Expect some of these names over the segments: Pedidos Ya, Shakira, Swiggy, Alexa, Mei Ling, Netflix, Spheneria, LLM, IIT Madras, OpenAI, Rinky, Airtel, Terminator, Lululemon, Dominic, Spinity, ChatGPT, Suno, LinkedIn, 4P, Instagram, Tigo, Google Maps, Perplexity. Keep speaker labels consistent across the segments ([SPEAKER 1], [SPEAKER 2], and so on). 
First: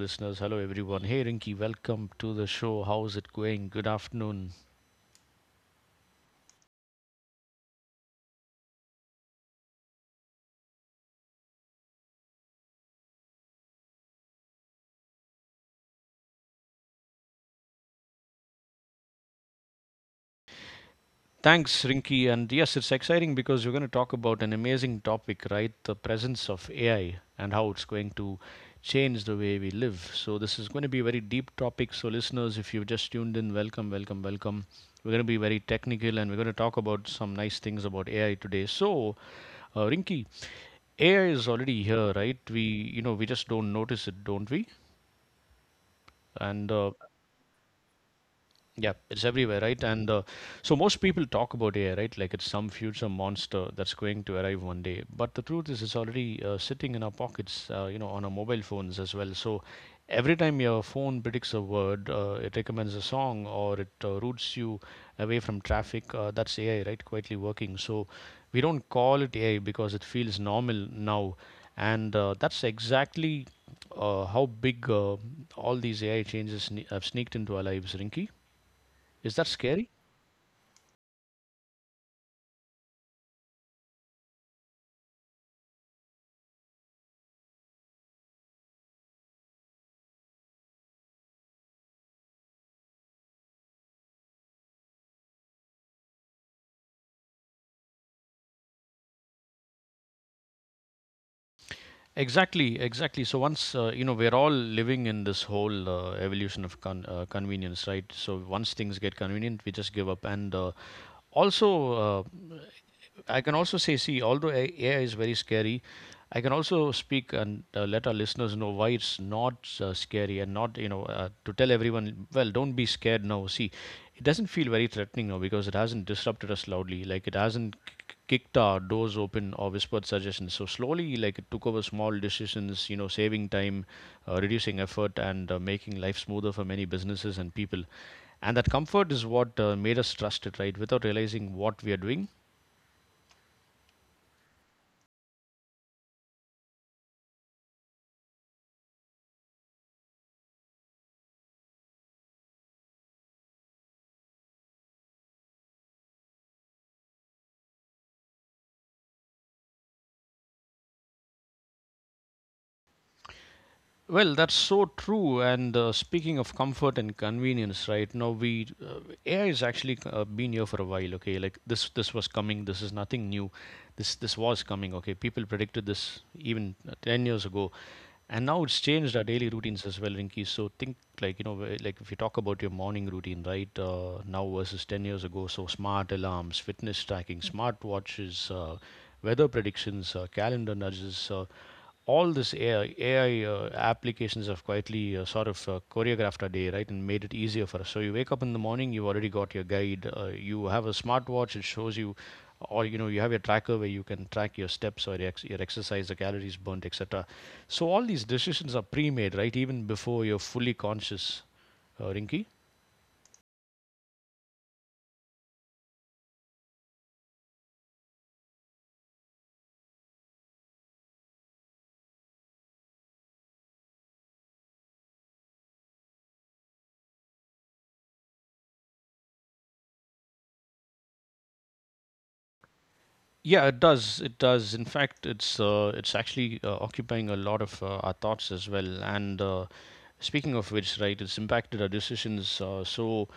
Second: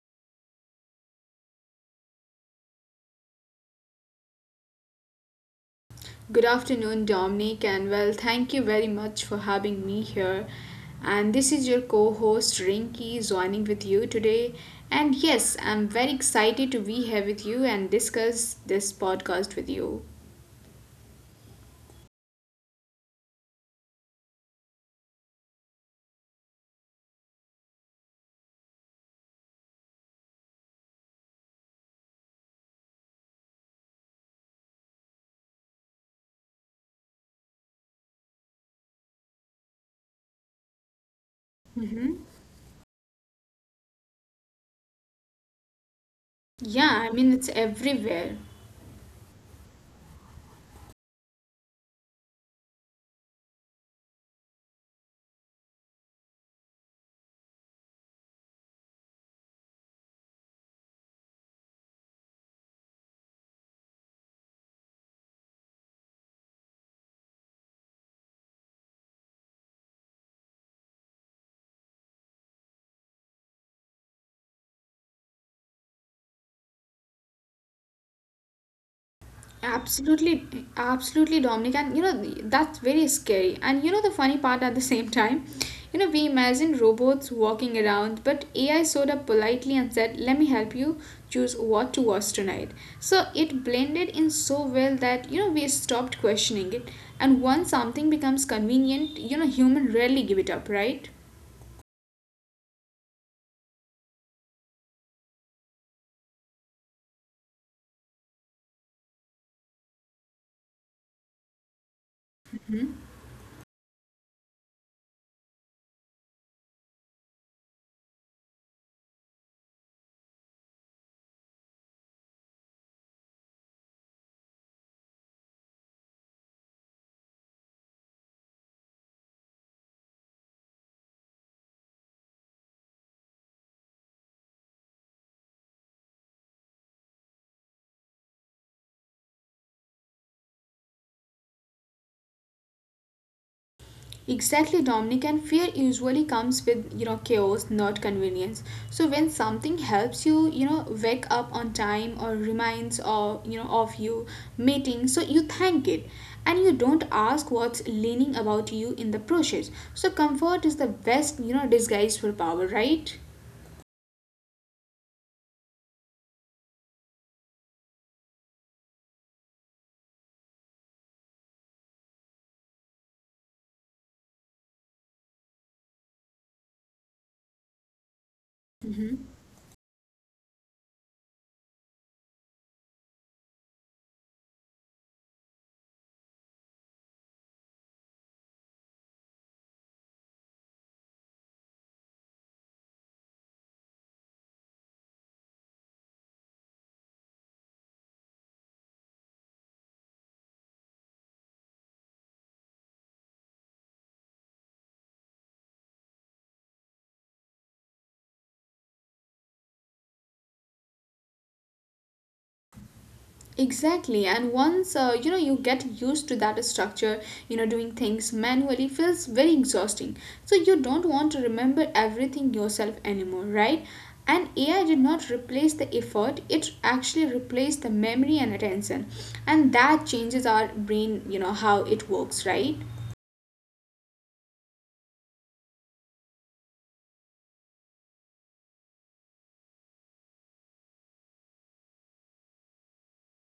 [SPEAKER 1] listeners. Hello, everyone. Hey, Rinky, welcome to the show. How's it going? Good afternoon.
[SPEAKER 2] Good afternoon, Dominic, and well, thank you very much for having me here. And this is your co host Rinky joining with you today. And yes, I'm very excited to be here with you and discuss this podcast with you.
[SPEAKER 1] Thanks, Rinky. And yes, it's exciting because we're going to talk about an amazing topic, right? The presence of AI and how it's going to change the way we live. So, this is going to be a very deep topic. So, listeners, if you've just tuned in, welcome, welcome, welcome. We're going to be very technical and we're going to talk about some nice things about AI today. So, Rinky, AI is already
[SPEAKER 2] Hmm.
[SPEAKER 1] here, right? We we just don't notice it, don't we? And
[SPEAKER 2] Yeah, I mean, it's everywhere.
[SPEAKER 1] yeah, it's everywhere, right? And so most people talk about AI, right? Like it's some future monster that's going to arrive one day. But the truth is, it's already sitting in our pockets, you know, on our mobile phones as well. So every time your phone predicts a word, it recommends a song or it routes you away from traffic. That's AI, right? Quietly working. So we don't call it AI because it feels normal now. And that's exactly how big all these AI changes have sneaked into our lives, Rinky. Is that scary?
[SPEAKER 2] Absolutely, absolutely, Dominic. That's very scary. The funny part at the same time, we imagine robots walking around, but AI showed up politely and said, let me help you choose what to watch tonight. So it blended in so well that, we stopped questioning it. And once something becomes convenient, human rarely give it up, right?
[SPEAKER 1] Exactly, exactly. So once you know we're all living in this whole evolution of convenience, right? So once things get convenient, we just give up. And also, uh, I can also say, see, although AI is very scary, I can also speak and let our listeners know why it's not scary and not you know to tell everyone, well, don't be scared now. See, it doesn't feel very threatening now because it hasn't disrupted us loudly. Like it hasn't kicked our doors open or whispered suggestions. So slowly, like it took over small decisions, you know, saving time, reducing effort, and making life smoother for many businesses and people. And that comfort is what made us trust it, right? Without realizing what we are doing.
[SPEAKER 2] Exactly, Dominic, and fear usually comes with chaos, not convenience. So when something helps you, wake up on time or reminds or of you meeting, so you thank it, and you don't ask what's leaning about you in the process. So comfort is the best disguise for power, right?
[SPEAKER 1] Well, that's so true. And speaking of comfort and convenience, right now we AI is actually been here for a while. Okay, like this was coming. This is nothing new. This was coming. Okay, people predicted this even 10 years ago. And now it's changed
[SPEAKER 2] Mhm.
[SPEAKER 1] our daily routines as well, Rinki. So think like, you know, like if you talk about your morning routine, right, now versus 10 years ago. So smart alarms, fitness tracking, smart watches, weather predictions, calendar nudges, all this AI, applications have quietly sort of choreographed our day, right, and made it easier for us. So you wake up in the morning, you've already got your guide. You have a smartwatch; it shows you, or you know you have a tracker where you can track your steps or your exercise, the calories burnt, etc. So all these decisions are pre-made, right, even before you're fully conscious, Rinky.
[SPEAKER 2] Exactly, and once you get used to that structure, doing things manually feels very exhausting. So you don't want to remember everything yourself anymore, right? And AI did not replace the effort, it actually replaced the memory and attention. And that changes our brain, how it works, right?
[SPEAKER 1] Yeah, it does. It does. In fact, it's actually occupying a lot of our thoughts as well. And speaking of which, right, it's impacted our decisions.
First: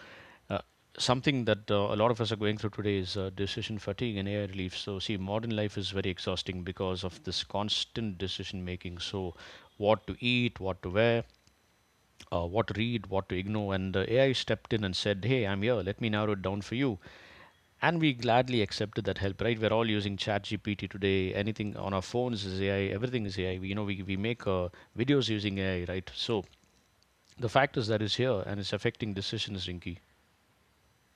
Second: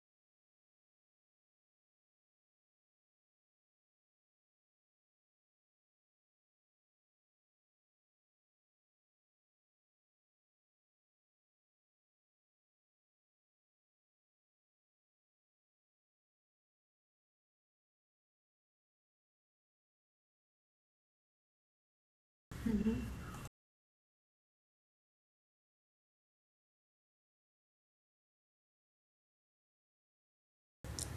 [SPEAKER 1] uh, something that a lot of us are going through today is decision fatigue and air relief. So see, modern life is very exhausting because of this constant decision making. So what to eat, what to wear, what to read, what to ignore. And the AI stepped in and said, Hey, I'm here. Let me narrow it down for you. And we gladly accepted that help, right? We're all using ChatGPT today. Anything on our phones is AI. Everything is AI. We, you know, we make videos using AI, right? So the fact is that it's here and it's affecting decisions, Rinky.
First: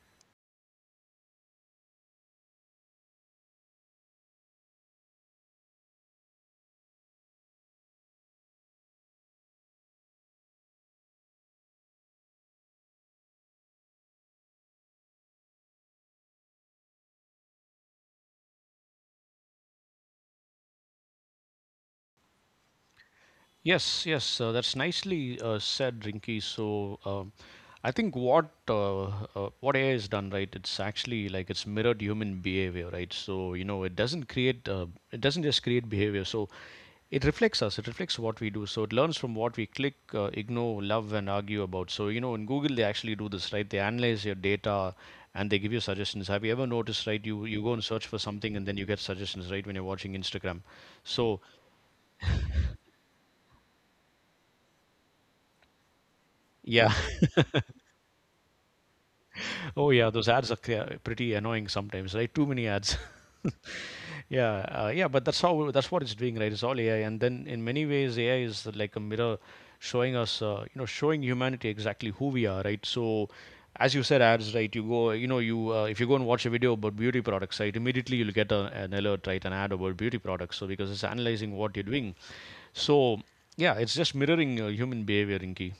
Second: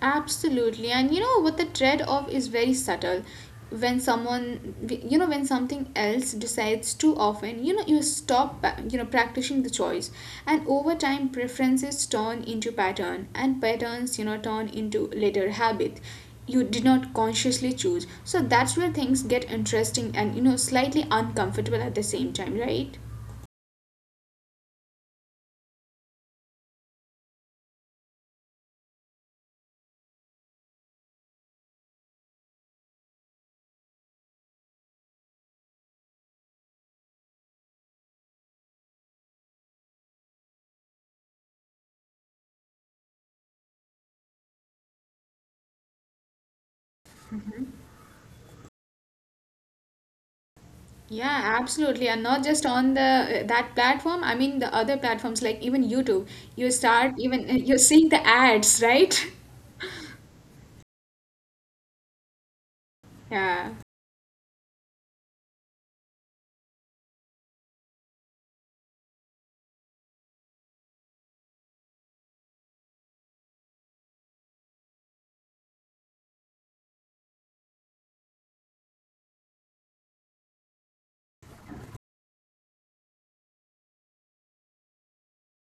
[SPEAKER 2] Absolutely. And you know what, the trade off is very subtle. When someone, when something else decides too often, you stop, practicing the choice. And over time, preferences turn into pattern, and patterns, turn into later habit you did not consciously choose. So that's where things get interesting and, slightly uncomfortable at the same time, right?
[SPEAKER 1] Yes, yes, that's nicely said, Rinky. So, I think what AI has done, right? It's actually like it's mirrored human behavior, right? So you know, it doesn't it doesn't just create behavior. So it reflects us. It reflects what we do. So it learns from what we click, ignore, love, and argue about. So you know, in Google, they actually do this, right? They analyze your data and they give you suggestions. Have you ever noticed, right? You go and search for something, and then you get suggestions, right? When you're watching Instagram, so
[SPEAKER 2] Yeah, absolutely. And not just on the that platform, I mean the other platforms like even YouTube. You
[SPEAKER 1] yeah.
[SPEAKER 2] start even you're seeing the ads, right?
[SPEAKER 1] Oh yeah, those ads are pretty annoying sometimes, right? Too many ads.
[SPEAKER 2] Yeah.
[SPEAKER 1] Yeah, yeah, but that's what it's doing, right? It's all AI, and then in many ways, AI is like a mirror showing us, showing humanity exactly who we are, right? So, as you said, ads, right? You go, you know, you if you go and watch a video about beauty products, right? Immediately you'll get an alert, right? An ad about beauty products, so because it's analyzing what you're doing. So, yeah, it's just mirroring human behavior, Inky.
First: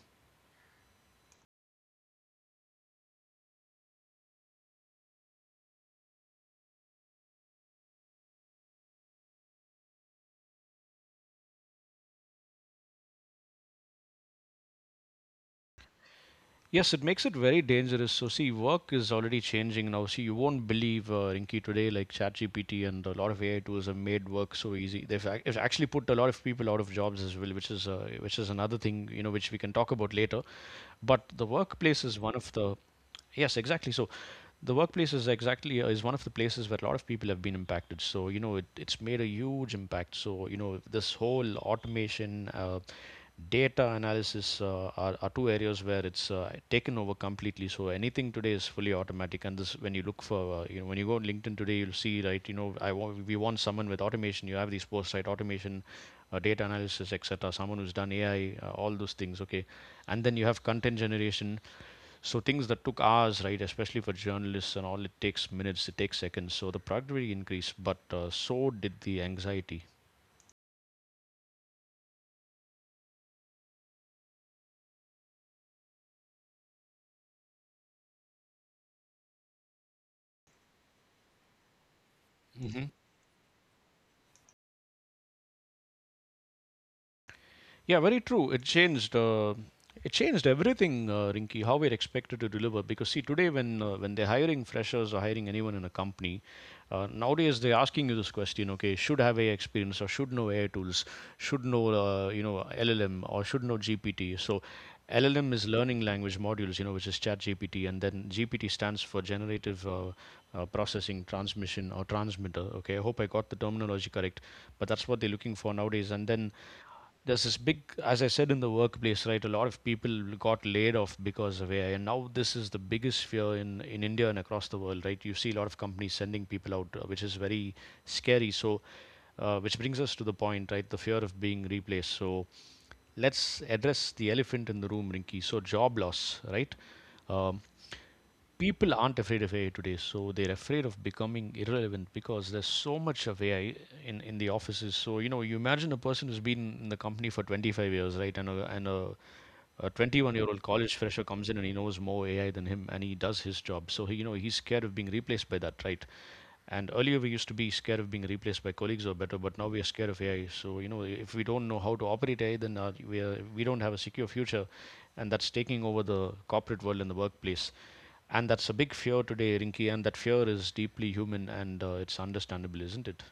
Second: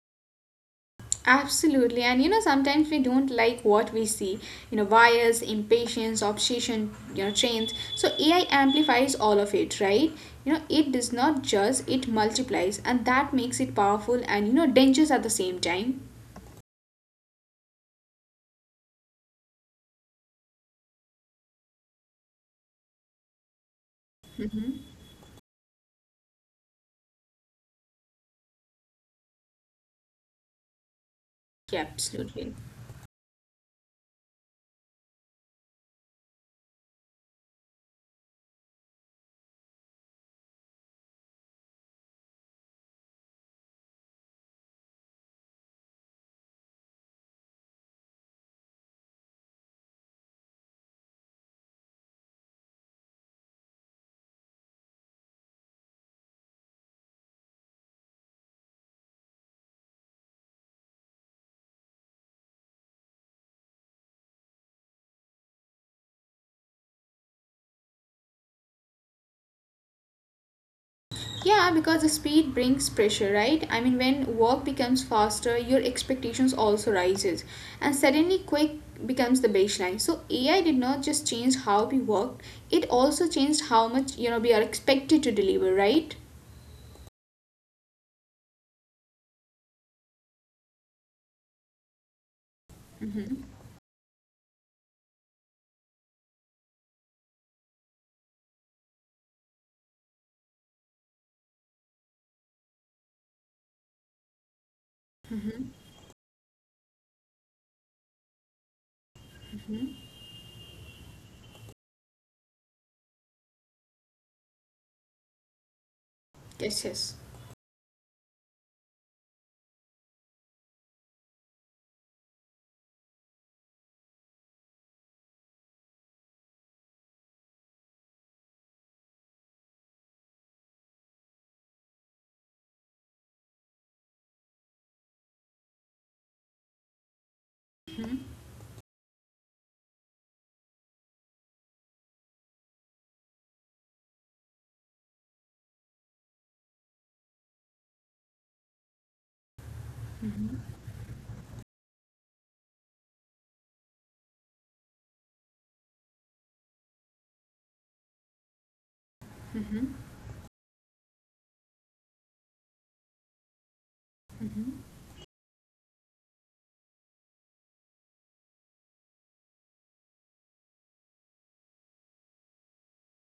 [SPEAKER 2] Absolutely. And sometimes we don't like what we see. Bias, impatience, obsession, trains. So AI amplifies all of it, right? It does not just, it multiplies, and that makes it powerful and dangerous at the same time.
[SPEAKER 1] Yes, it makes it very dangerous. So, see, work is already changing now. See, you won't believe, Rinky, today, like ChatGPT and a lot of AI tools have made work so
[SPEAKER 2] Hmm.
[SPEAKER 1] easy. It's actually put a lot of people out of jobs as well, which is another thing, you know, which we can talk about later. But the
[SPEAKER 2] Yeah,
[SPEAKER 1] workplace is one of
[SPEAKER 2] absolutely.
[SPEAKER 1] the, yes, exactly. So, the workplace is exactly is one of the places where a lot of people have been impacted. So you know it, it's made a huge impact. So you know this whole automation, data analysis are two areas where it's taken over completely. So anything today is fully automatic. And this, when you look for you know, when you go on LinkedIn today, you'll see, right, you know, I want we want someone with automation. You have these posts, right? Automation, data analysis, etc. Someone who's done AI, all those things. Okay, and then you have content generation. So things that took hours, right, especially for journalists and all, it takes minutes, it takes seconds. So the productivity increased, but so did the anxiety.
[SPEAKER 2] Yeah, because the speed brings pressure, right? I mean, when work becomes faster, your expectations also rises, and suddenly quick becomes the baseline. So AI did not just change how we worked; it
[SPEAKER 1] Hmm.
[SPEAKER 2] also changed how much we are expected to deliver, right?
[SPEAKER 1] Yeah, very true. It changed. It changed everything, Rinky. How we're expected to deliver. Because see,
[SPEAKER 2] Mm-hmm,
[SPEAKER 1] today when they're hiring freshers or hiring anyone in a company, nowadays they're asking you this question. Okay, should have AI experience or should know AI tools, should know LLM or should know GPT. So LLM is
[SPEAKER 2] mm-hmm.
[SPEAKER 1] learning language modules, you know, which is Chat GPT, and then GPT stands for generative processing transmission or transmitter. Okay, I hope I got the terminology correct, but that's what they're looking for nowadays. And then
[SPEAKER 2] Yes, yes.
[SPEAKER 1] there's this big, as I said, in the workplace, right, a lot of people got laid off because of AI. And now this is the biggest fear in India and across the world, right? You see a lot of companies sending people out, which is very scary. So which brings us to the point, right, the fear of being replaced. So let's address the elephant in the room, Rinky. So job loss, right? um, people aren't afraid of AI today, so they're afraid of becoming irrelevant because there's so much of AI in the offices. So you know, you imagine a person who's been in the company for 25 years, right? And a 21-year-old college fresher comes in and he knows more AI than him, and he does his job. So he, you know, he's scared of being replaced by that, right? And earlier we used to be scared of being replaced by colleagues or better, but now we are
[SPEAKER 2] Mm-hmm,
[SPEAKER 1] scared of AI. So you know, if we don't know how to operate AI, then we don't have a secure future,
[SPEAKER 2] mm-hmm.
[SPEAKER 1] and that's taking over the corporate world and the workplace. And that's a big fear today, Rinki, and that fear is deeply human and it's understandable, isn't it?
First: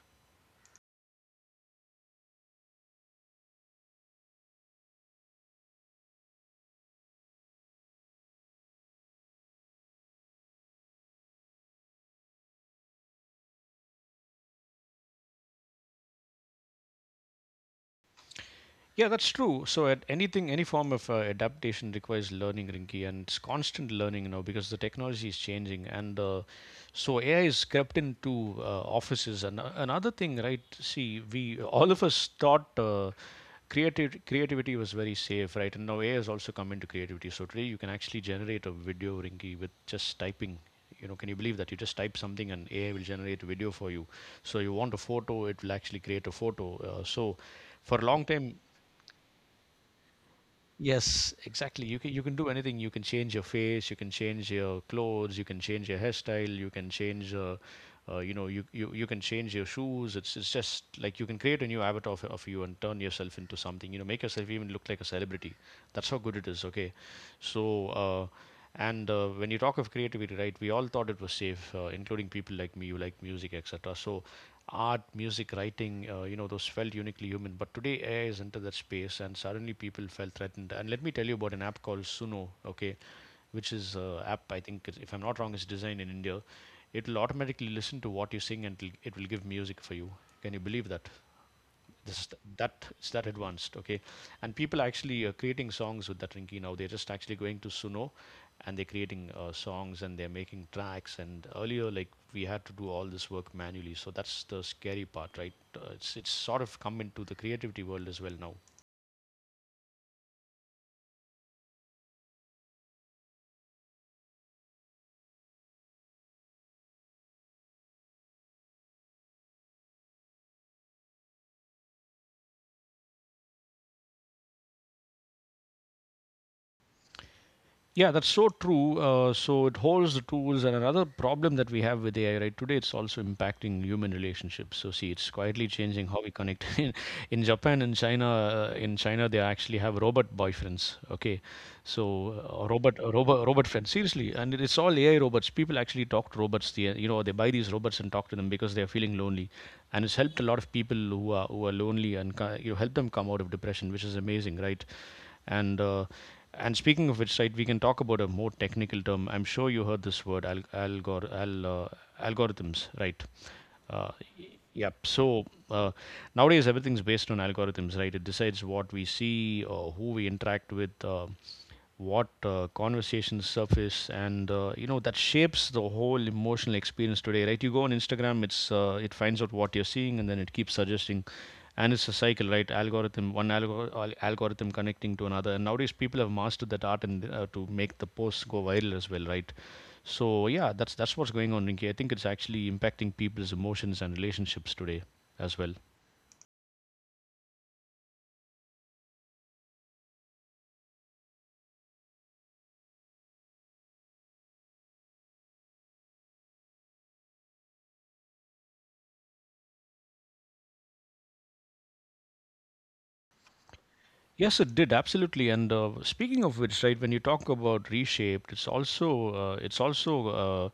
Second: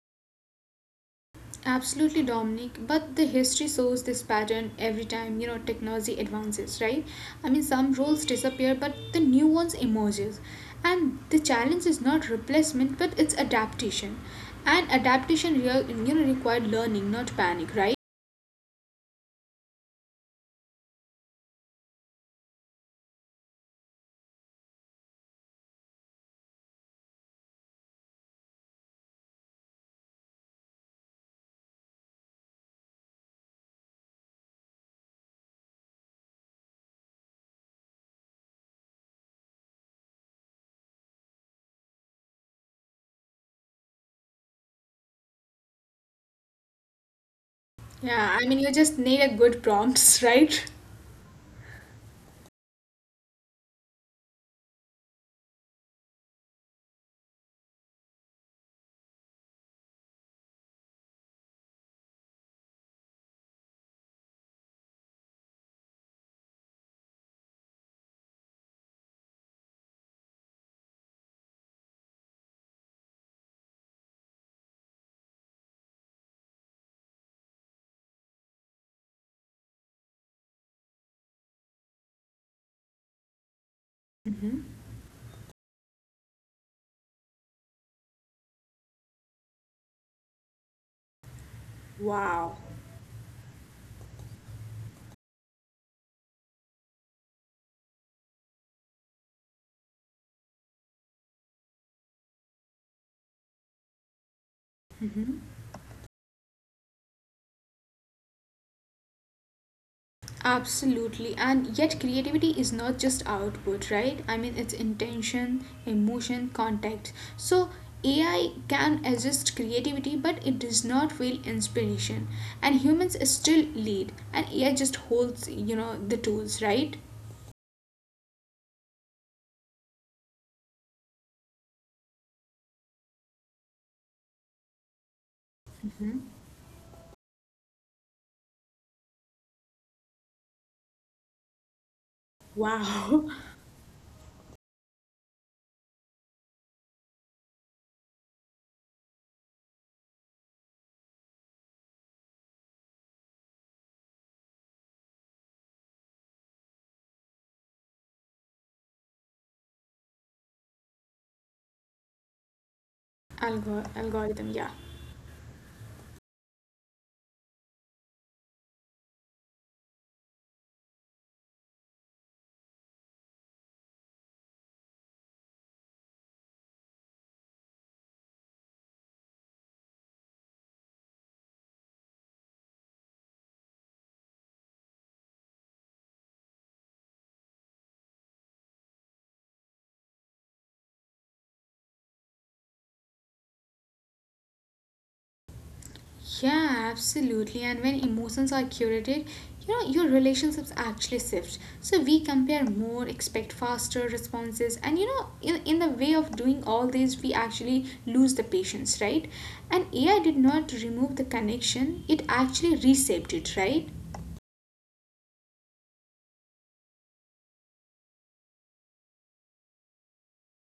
[SPEAKER 2] Absolutely, Dominic. But the history shows this pattern every time technology advances, right? I mean, some roles disappear, but the new ones emerges, and the challenge is not replacement, but it's adaptation, and adaptation real required learning, not panic, right?
[SPEAKER 1] Yeah, that's true. So, at anything, any form of adaptation requires learning, Rinky, and it's constant learning, you know, because the technology is changing. And So, AI is crept into offices. And another thing, right? See, we all of us thought creative creativity was very safe, right? And now AI has also come into creativity. So today, you can actually generate a video, Rinky, with just typing. You know, can you believe that you just type something and AI will generate a video for you? So you want a photo, it will actually create a photo. So for a long
[SPEAKER 2] Yeah, I mean,
[SPEAKER 1] time.
[SPEAKER 2] you just need a good prompts, right?
[SPEAKER 1] Yes, exactly. You can do anything. You can change your face. You can change your clothes. You can change your hairstyle. You can change, you know, you can change your shoes. It's just like you can create a new avatar of you and turn yourself into something. You know, make yourself even look like a celebrity. That's how good it is. Okay, so. Uh, and when you talk of creativity, right, we all thought it was safe, including people like me. You like music, etc. So, art, music, writing, those felt uniquely human. But today, AI is into that space, and suddenly people felt threatened. And let me tell you about an app called Suno. Okay, which is app, I think, if I'm not wrong, is designed in India. It will automatically listen to what you sing and it will give music for you. Can you believe that? This is th
[SPEAKER 2] Wow.
[SPEAKER 1] that it's that advanced. Okay, and people actually are creating songs with that, Rinky. Now they're just actually going to Suno and they're creating songs and they're making tracks, and earlier, like, we had to do all this work manually. So that's the scary part, right? It's sort of come into the creativity world as well now.
[SPEAKER 2] Absolutely, and yet creativity is not just output, right? I mean, it's intention, emotion, context. So, AI can assist creativity, but it does not feel inspiration. And humans still lead, and AI just holds, the tools, right?
[SPEAKER 1] Yeah, that's so true. So it holds the tools, and another problem that we have with AI right today, it's also impacting human relationships. So see, it's quietly changing how we connect in Japan and China, in China they actually have robot boyfriends. Okay, so uh, robot
[SPEAKER 2] Wow.
[SPEAKER 1] robot robot friends. Seriously, and it's all AI robots. People actually talk to robots. They, you know, they buy these robots and talk to them because they are feeling lonely, and it's helped a lot of people who are lonely and you know, help them come out of depression, which is amazing, right? And uh, and speaking of which, right, we can talk about a more technical term. I'm sure you heard this word, algorithms, right?
[SPEAKER 2] Algo-
[SPEAKER 1] Uh,
[SPEAKER 2] algorithm, yeah.
[SPEAKER 1] yep. Nowadays everything's based on algorithms, right? It decides what we see, who we interact with, what conversations surface, and you know, that shapes the whole emotional experience today, right? You go on Instagram, it finds out what you're seeing, and then it keeps suggesting, and it's a cycle, right? Algorithm, one algorithm connecting to another, and nowadays people have mastered that art and to make the posts go viral as well, right? So yeah, that's what's going on, Rinki. I think it's actually impacting people's emotions and relationships today as well.
[SPEAKER 2] Yeah, absolutely. And when emotions are curated, your relationships actually shift. So we compare more, expect faster responses, and in the way of doing all this, we actually lose the patience, right? And AI did not remove the connection, it actually reshaped it, right?
[SPEAKER 1] Yes, it did, absolutely. And speaking of which, right, when you talk about reshaped, it's also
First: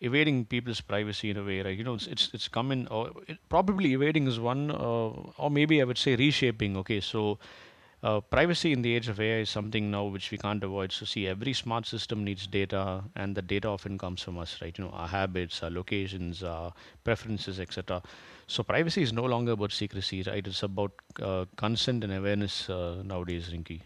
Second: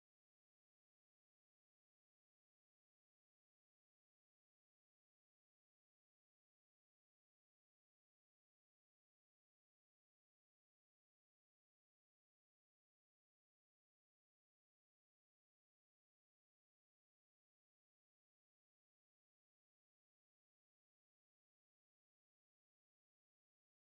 [SPEAKER 1] evading people's privacy in a way, right? You know, it's come in, or it, probably evading is one, or maybe I would say reshaping. Okay, so privacy in the age of AI is something now which we can't avoid. So see, every smart system needs data, and the data often comes from us, right? You know, our habits, our locations, our preferences, etc. So, privacy is no longer about secrecy, right? It's about consent and awareness nowadays, Rinki.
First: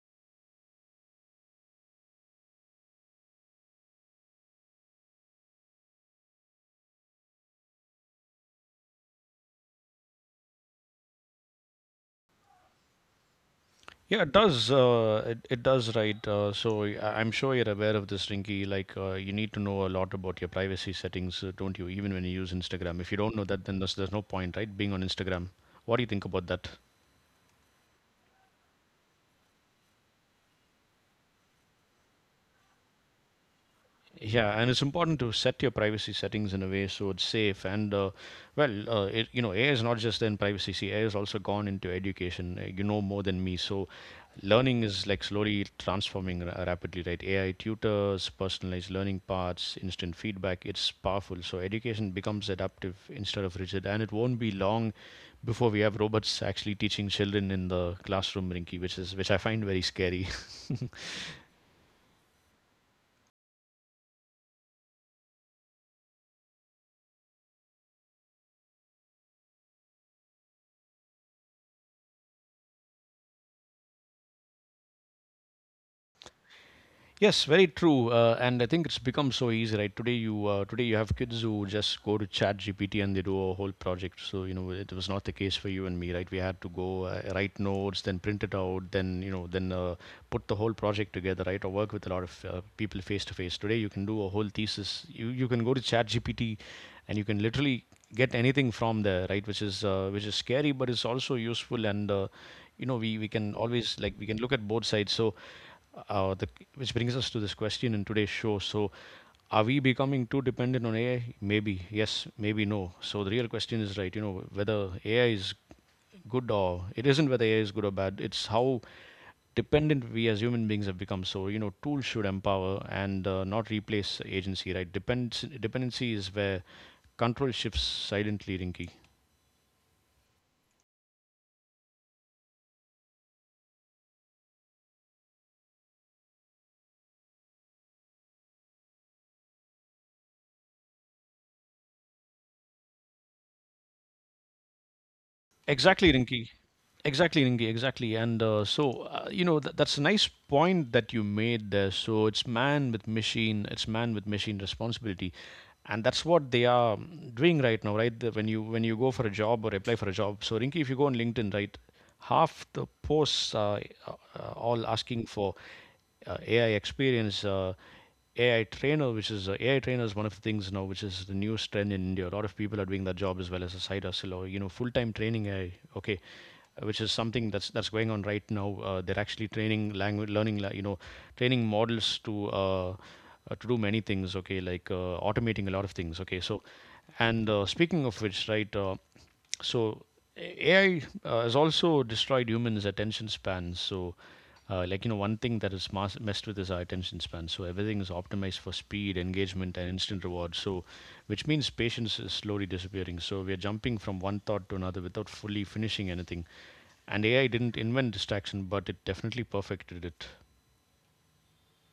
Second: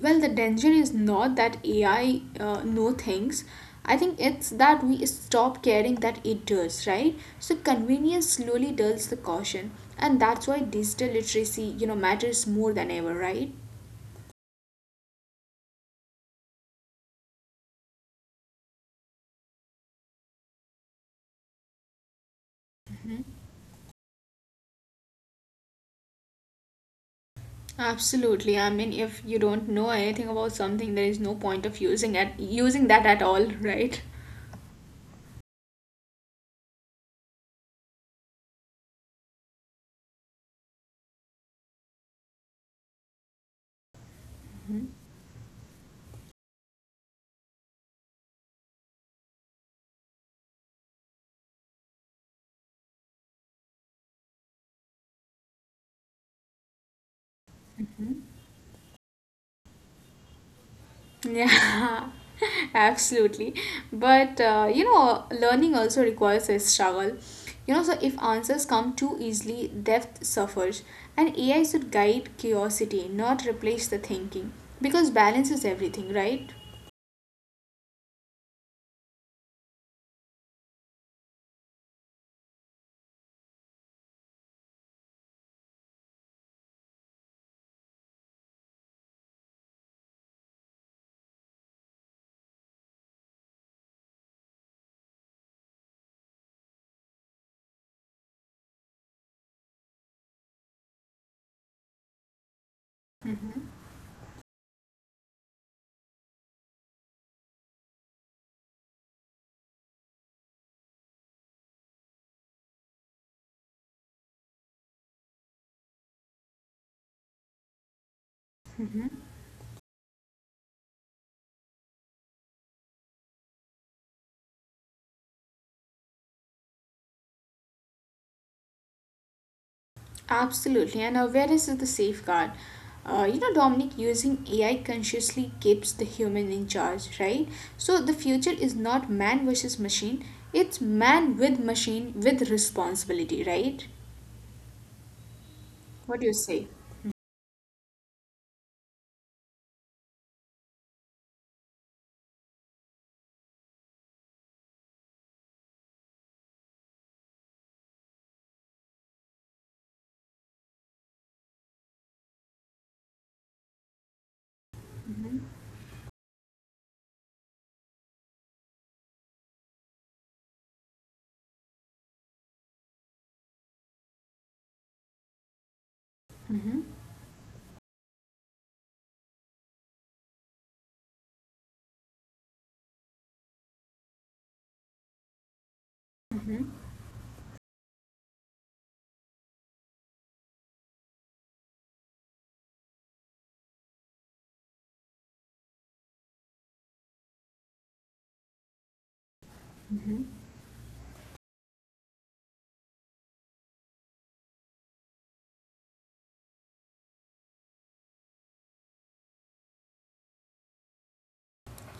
[SPEAKER 2] Well, the danger is not that AI know things. I think it's that we stop caring that it does, right? So convenience slowly dulls the caution, and that's why digital literacy, matters more than ever, right?
[SPEAKER 1] Yeah, it does. It does, right? I'm sure you're aware of this, Rinky. Like, you need to know a lot about your privacy settings, don't you? Even when you use Instagram. If you don't know that, then there's no point, right? Being on Instagram. What do you think about that?
[SPEAKER 2] Absolutely. I mean, if you don't know anything about something, there is no point of using it, using that at all, right?
[SPEAKER 1] Yeah, and it's important to set your privacy settings in a way so it's safe. You know, AI is not just in privacy. See, AI has also gone into education. You know more than me, so learning is like slowly transforming rapidly, right? AI tutors, personalized learning paths, instant feedback. It's powerful. So education becomes adaptive instead of rigid, and it won't be long before we have robots actually teaching children in the classroom, Rinky, which is which I find very scary.
[SPEAKER 2] Yeah, absolutely. But learning also requires a struggle. So if answers come too easily, depth suffers. And AI should guide curiosity, not replace the thinking. Because balance is everything, right?
[SPEAKER 1] Yes, very true. And I think it's become so easy, right? Today you have kids who just go to Chat GPT and they do a whole project. So you know, it was not the case for you and me, right? We had to go write notes, then print it out, then put the whole project together, right? Or work with a lot of people face to face. Today, you can do a whole thesis. You can go to Chat GPT, and you can literally get anything from there, right? Which is which is scary, but it's also useful. And You know, we can always, like, we can look at both sides. So the Which brings us to this question in today's show. So are we becoming too dependent on AI? Maybe yes, maybe no. So the real question is, right, you know, whether AI is good or it isn't, whether AI is good or bad, it's how dependent we as human beings have become. So you know, tools should empower and not replace agency, right? depends Dependency is where control shifts silently, Rinky.
[SPEAKER 2] Absolutely. And awareness is the safeguard. Dominic, using AI consciously keeps the human in charge, right? So the future is not man versus machine, it's man with machine with responsibility, right?
[SPEAKER 1] Exactly,
[SPEAKER 2] What do you
[SPEAKER 1] Rinki.
[SPEAKER 2] say?
[SPEAKER 1] Exactly, Rinki. Exactly. You know, that's a nice point that you made there. So it's man with machine, it's man with machine responsibility. And that's what they are doing right now, right? When you go for a job or apply for a job. So, Rinki, if you go on LinkedIn, right, half the posts are uh, all asking
[SPEAKER 2] Mm-hmm.
[SPEAKER 1] for AI experience. AI trainer, which is AI trainer, is one of the things now, which is the newest trend in India. A lot of people are doing that job as well, as a side hustle or, you know, full time training AI. Okay,
[SPEAKER 2] Mm-hmm.
[SPEAKER 1] which is something that's going on right now. They're actually training language, learning, you know, training models to do many things. Okay, like automating a lot of things. Okay, so
[SPEAKER 2] Mm-hmm.
[SPEAKER 1] and speaking of which, right. So AI has also destroyed humans' attention spans. So, like, you know, one thing that is messed with is our attention span. So everything is optimized for speed, engagement, and instant reward. So, which means patience is slowly disappearing. So we are jumping from one thought to another without fully finishing anything. And AI didn't invent distraction, but it definitely perfected it.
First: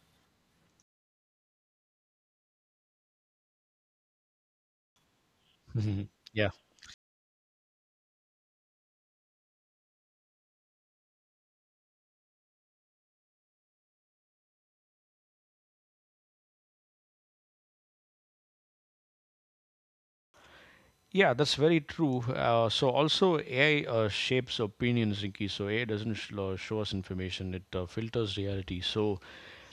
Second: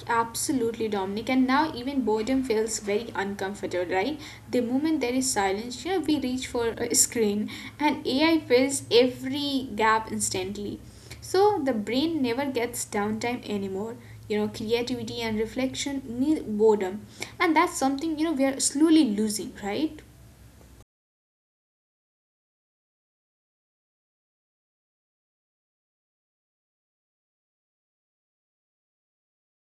[SPEAKER 2] Absolutely, Dominic. And now even boredom feels very uncomfortable, right? The moment there is silence, we reach
[SPEAKER 1] Yeah.
[SPEAKER 2] for a screen and AI fills every gap instantly. So the brain never gets downtime anymore. Creativity and reflection need boredom. And that's something, we are slowly losing, right?
[SPEAKER 1] Yeah, that's very true. So also AI shapes opinions, Ricky. So AI doesn't show us information; it filters reality. So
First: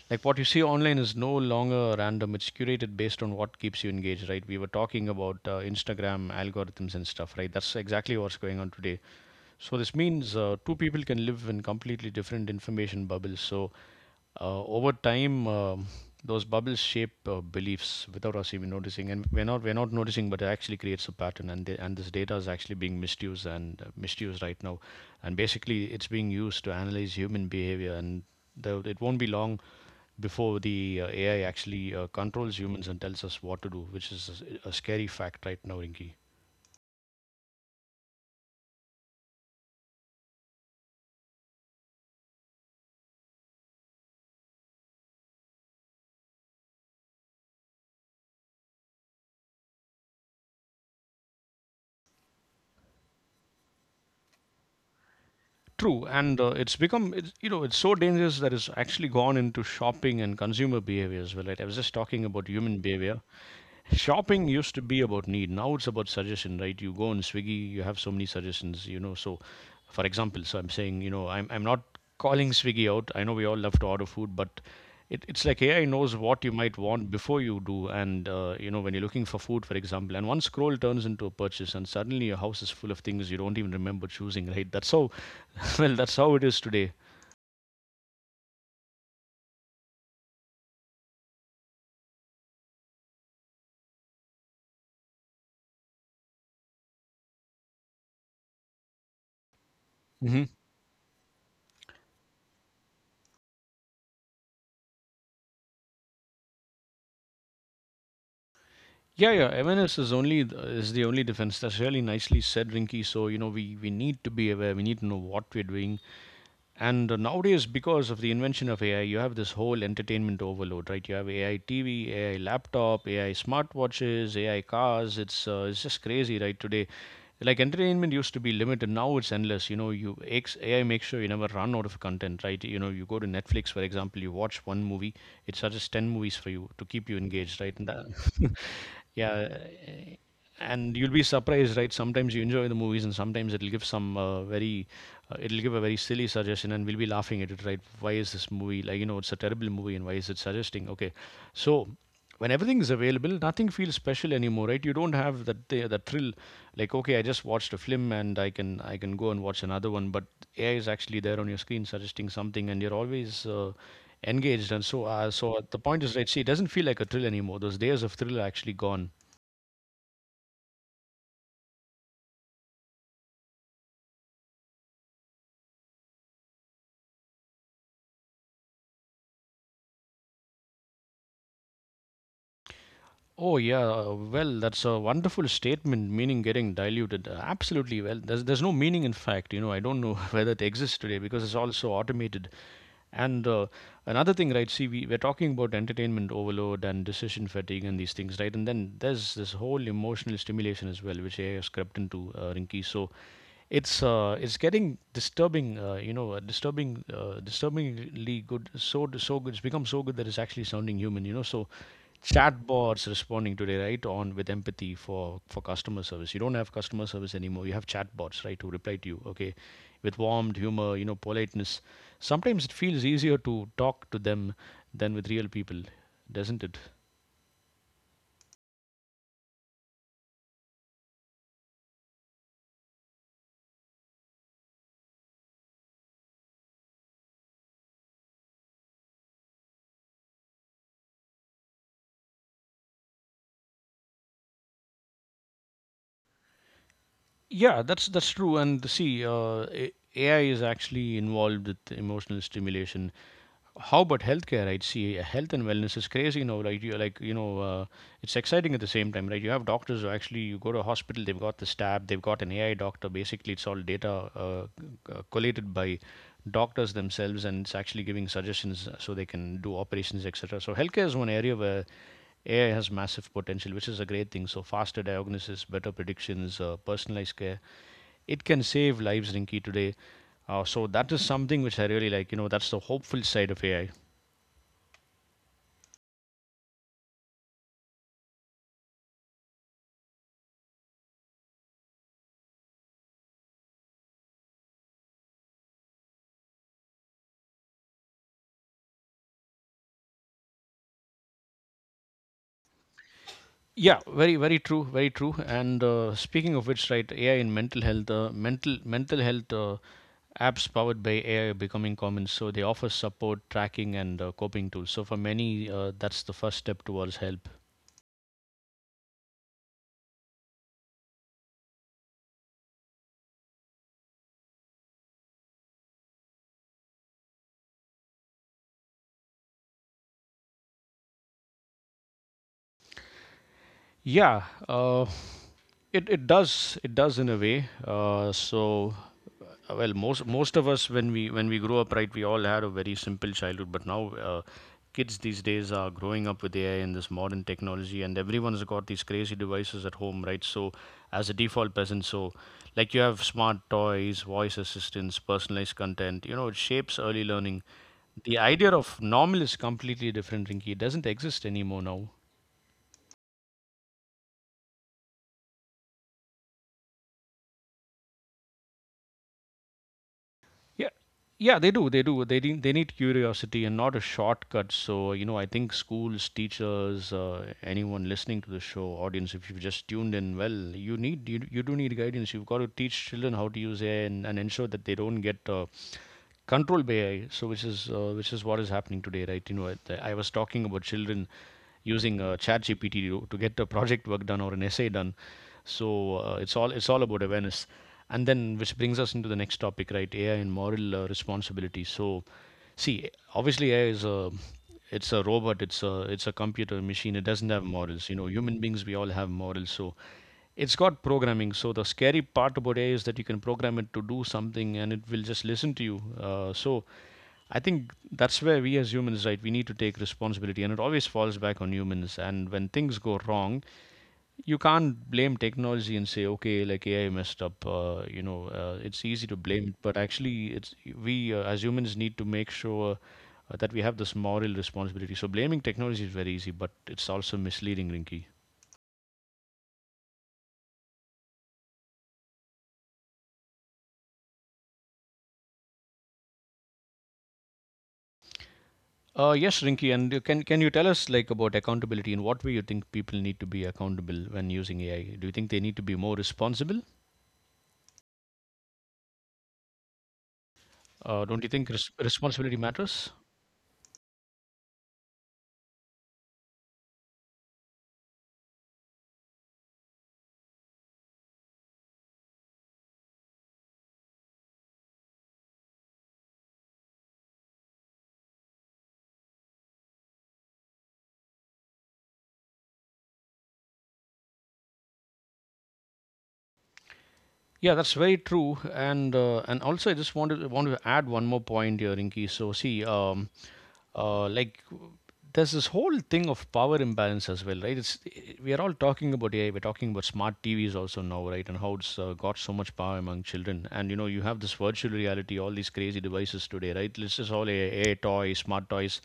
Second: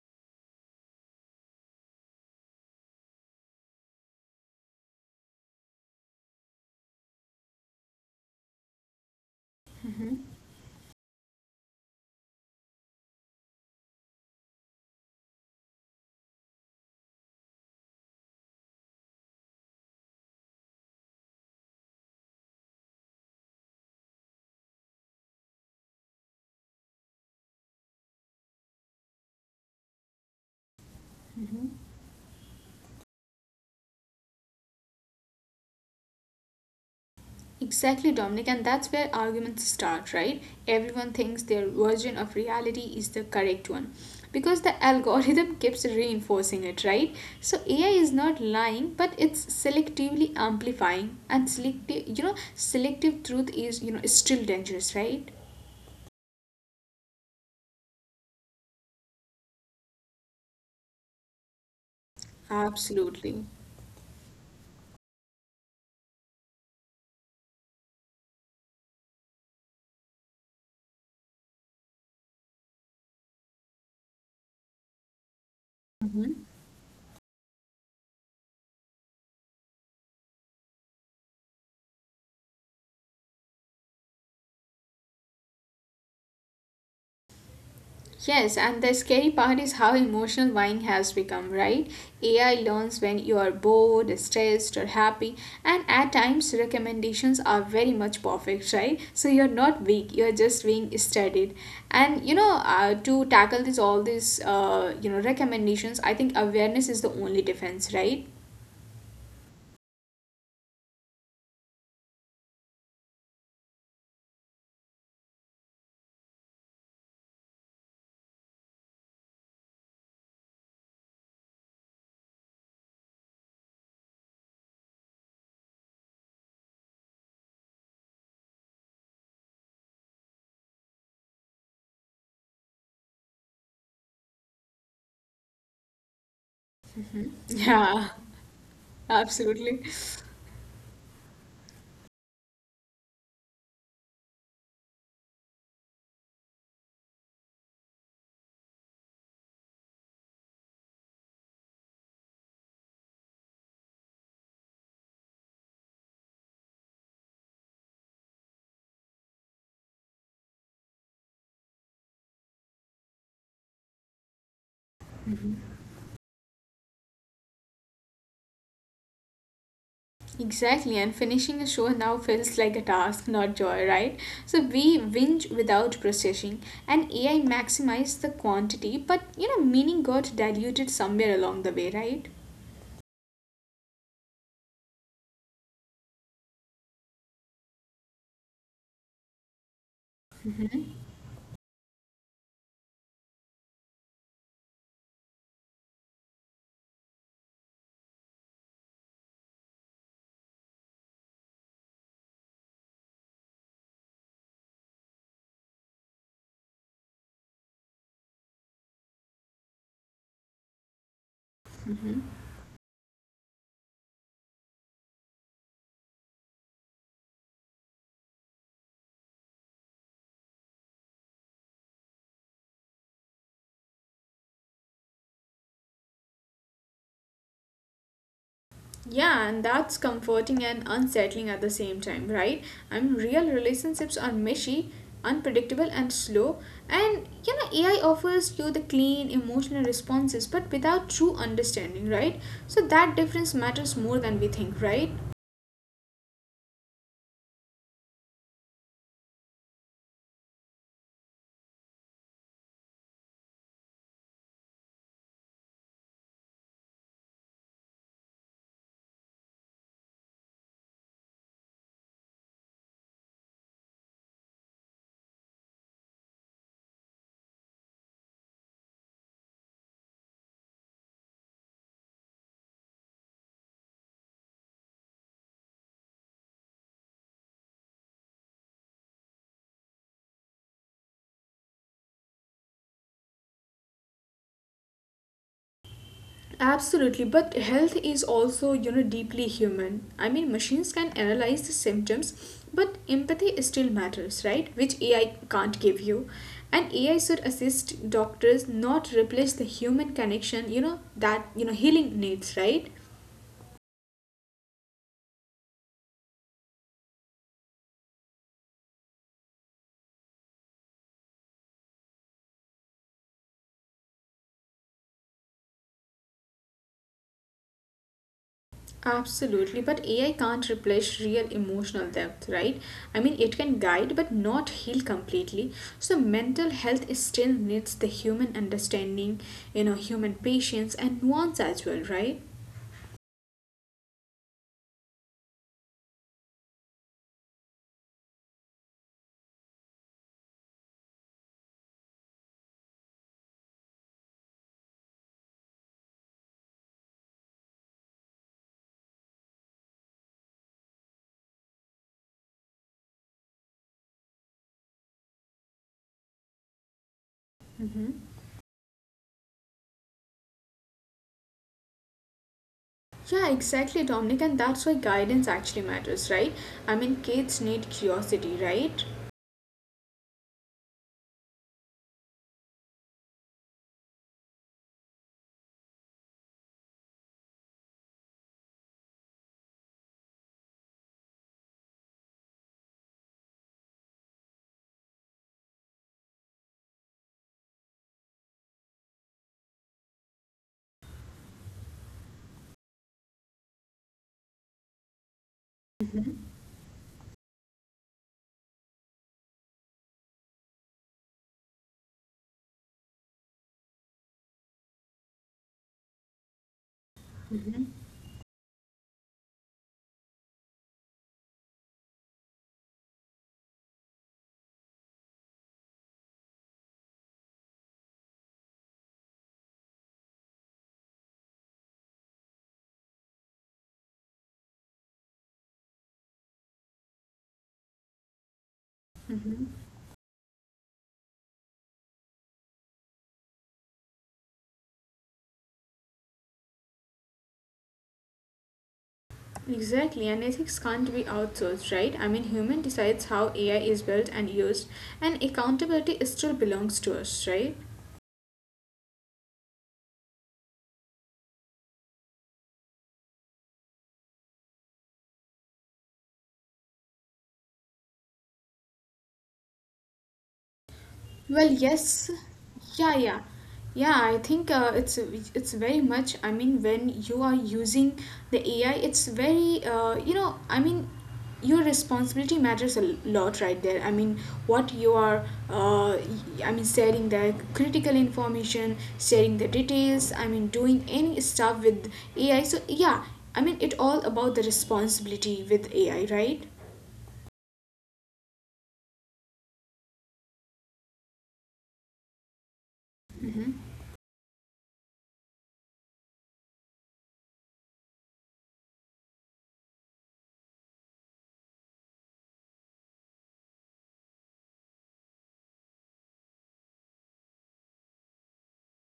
[SPEAKER 1] like, what you see online is no longer random, it's curated based on what keeps you engaged, right? We were talking about Instagram algorithms and stuff, right? That's exactly what's going on today. So this
[SPEAKER 2] Mm-hmm.
[SPEAKER 1] means two people can live in completely different information bubbles. So over time those bubbles shape beliefs without us even noticing, and we're not noticing, but it actually creates a pattern. And and this data is actually being misused and misused right now. And basically, it's being used to analyze human behavior. And it won't be long before the AI actually controls humans and tells us what to do, which is a scary fact right now, Rinki.
[SPEAKER 2] Exactly, Dominic, and that's where arguments start, right? Everyone thinks their version of reality is the correct one because the algorithm keeps reinforcing it, right? So AI is not lying, but it's selectively amplifying, and selective truth is, still dangerous, right?
[SPEAKER 1] True, and it's become, you know, it's so dangerous that it's actually gone into shopping and consumer behavior as well. Right, I was just talking about human behavior.
[SPEAKER 2] Absolutely.
[SPEAKER 1] Shopping used to be about need. Now it's about suggestion, right? You go on Swiggy, you have so many suggestions, you know. So, for example, so I'm saying, you know, I'm not calling Swiggy out. I know we all love to order food, but it's like AI knows what
[SPEAKER 2] Mm-hmm.
[SPEAKER 1] you might want before you do. And you know, when you're looking for food, for example, and one scroll turns into a purchase, and suddenly your house is full of things you don't even remember choosing, right? That's how well, that's how it is today.
[SPEAKER 2] Yes, and the scary part is how emotional buying has become, right? AI learns when you are bored, stressed, or happy, and at times recommendations are very much perfect, right? So you're not weak, you're
[SPEAKER 1] Mhm.
[SPEAKER 2] just being studied. And to tackle this all these you know recommendations, I think awareness is the only defense, right?
[SPEAKER 1] Yeah, yeah. Awareness is is the only defense. That's really nicely said, Rinky. So you know, we need to be aware. We need to know what we're doing. And nowadays, because of the invention of AI, you have this whole entertainment overload, right? You have AI TV, AI laptop, AI smartwatches, AI cars. It's just crazy, right? Today, like entertainment used to be limited. Now it's endless. You know, AI makes sure you never run out of content, right? You know, you go to Netflix, for example, you watch one movie, it suggests ten movies for you to keep you engaged, right? And
[SPEAKER 2] Yeah,
[SPEAKER 1] that, Yeah,
[SPEAKER 2] absolutely.
[SPEAKER 1] and you'll be surprised, right? Sometimes you enjoy the movies and sometimes it'll give some very it'll give a very silly suggestion and we'll be laughing at it, right? Why is this movie, like, it's a terrible movie and why is it suggesting? Okay, so when everything is available, nothing feels special anymore, right? You don't have that, that thrill. Like, okay, I just watched a film and I can go and watch another one, but AI is actually there on your screen suggesting something and you're always engaged. And so the point is, right, see, it doesn't feel like a thrill anymore. Those days of thrill are actually gone.
[SPEAKER 2] Exactly, and finishing a show now feels like a task, not joy, right? So we binge without processing, and AI maximized the quantity, but meaning got diluted somewhere along the way, right?
[SPEAKER 1] Oh yeah, well, that's a wonderful statement. Meaning getting diluted, absolutely. Well, there's no meaning, in fact. You know, I don't know whether it exists today because it's all so automated. And Another thing, right? See, we're talking about entertainment overload and decision fatigue and these things, right? And then there's this whole emotional stimulation as well, which AI has crept into, Rinki. So it's getting disturbing, disturbingly good. So so good. It's become so good that it's actually sounding human, you know. So
[SPEAKER 2] Hmm.
[SPEAKER 1] chatbots responding today, right, on with empathy for customer service. You don't have customer service anymore. You have chatbots, right, who reply to you, okay, with warmth, humor, you know, politeness. Sometimes it feels easier to talk to them than with real people, doesn't it?
[SPEAKER 2] Yeah, and that's comforting and unsettling at the same time, right? I mean, real relationships are meshy, unpredictable, and slow. And AI offers you the clean emotional responses, but without true understanding, right? So that difference matters more than we think, right?
[SPEAKER 1] Yeah, that's true. And see, AI is actually involved with emotional stimulation. How about healthcare? I'd see, health and wellness is crazy now. Like you know, it's exciting at the same time, right? You have doctors who actually, you go to a hospital, they've got this tab, they've got an AI doctor. Basically, it's all data collated by doctors themselves, and it's actually giving suggestions so they can do operations, etc. So healthcare is one area where AI has massive potential, which is a great thing. So, faster diagnosis, better predictions, personalized care. It can save lives, Rinki, today. So, that is something which I really like. You know, that's the hopeful side of AI.
[SPEAKER 2] Absolutely, but health is also, deeply human. I mean, machines can analyze the symptoms, but empathy still matters, right? Which AI can't give you. And AI should assist doctors, not replace the human connection, that, healing needs, right?
[SPEAKER 1] Yeah, very, very true, very true. And speaking of which, right, AI in mental health, mental health apps powered by AI are becoming common. So they offer support, tracking, and coping tools. So for many, that's the first step towards help.
[SPEAKER 2] Absolutely, but AI can't replace real emotional depth, right? I mean, it can guide but not heal completely. So, mental health is still needs the human understanding, human patience and nuance as well, right?
[SPEAKER 1] Yeah, uh, it does in a way. Well, most of us, when we grow up, right, we all had a very simple childhood. But now, uh, kids these days are growing up with AI and this modern technology, and everyone's got these crazy devices at home, right? So, as a default peasant, so like you have smart toys, voice assistants, personalized content. You know, it shapes early learning.
[SPEAKER 2] Hmm.
[SPEAKER 1] The idea of normal is completely different, Rinky. It doesn't exist anymore now.
[SPEAKER 2] Yeah, exactly, Dominic, and that's why guidance actually matters, right? I mean, kids need curiosity, right?
[SPEAKER 1] Yeah, yeah, they do. They do. They need curiosity and not a shortcut. So, you know, I think schools, teachers, anyone listening to the show, audience, if you've just tuned in, well, you do need guidance. You've got to teach children how to use AI and ensure that they don't get controlled by AI. So, which is what is happening today, right? You know, I was talking about children using ChatGPT to get a project work done or an essay done. So
[SPEAKER 2] Hmm.
[SPEAKER 1] it's all about awareness, and then which brings us into the next topic, right? AI and moral responsibility. So, see, obviously AI is a it's a computer machine. It doesn't have morals. You know, human beings, we all have morals. So it's got programming. So the scary part about AI is that you can program it to do something and it will just listen to you. So I think that's where we, as humans, right, we need to take responsibility and it always falls back on humans. And when things go wrong, you can't blame technology and say, okay, like AI messed up. It's easy to blame it,
[SPEAKER 2] Hmm.
[SPEAKER 1] but actually, it's we as humans, need to make sure that we have this moral responsibility. So blaming technology is very easy, but it's also misleading, Rinky.
[SPEAKER 2] Exactly, and ethics can't be outsourced, right? I mean, human decides how AI is built and used, and accountability still belongs to us, right?
[SPEAKER 1] Yes, Rinky, and you can you tell us, like, about accountability? In what way you think people need to be accountable when using AI? Do you think they need to be more responsible? Don't you think
[SPEAKER 2] Well, yes,
[SPEAKER 1] responsibility matters?
[SPEAKER 2] yeah, yeah, yeah. I think it's very much. I mean, when you are using the AI, it's very. I mean, your responsibility matters a lot right there. I mean, what you are. Uh, I mean, sharing the critical information, sharing the details. I mean, doing any stuff with AI. So yeah, I mean, it all about the responsibility with AI, right?
[SPEAKER 1] Yeah, that's very true. And also, I just want to add one more point here, Inky. So see,
[SPEAKER 2] Mm-hmm.
[SPEAKER 1] uh, like w- there's this whole thing of power imbalance as well, right? We are all talking about AI. We're talking about smart TVs also now, right? And how it's got so much power among children. And you know, you have this virtual reality, all these crazy devices today, right? This is all AI, AI toys, smart toys.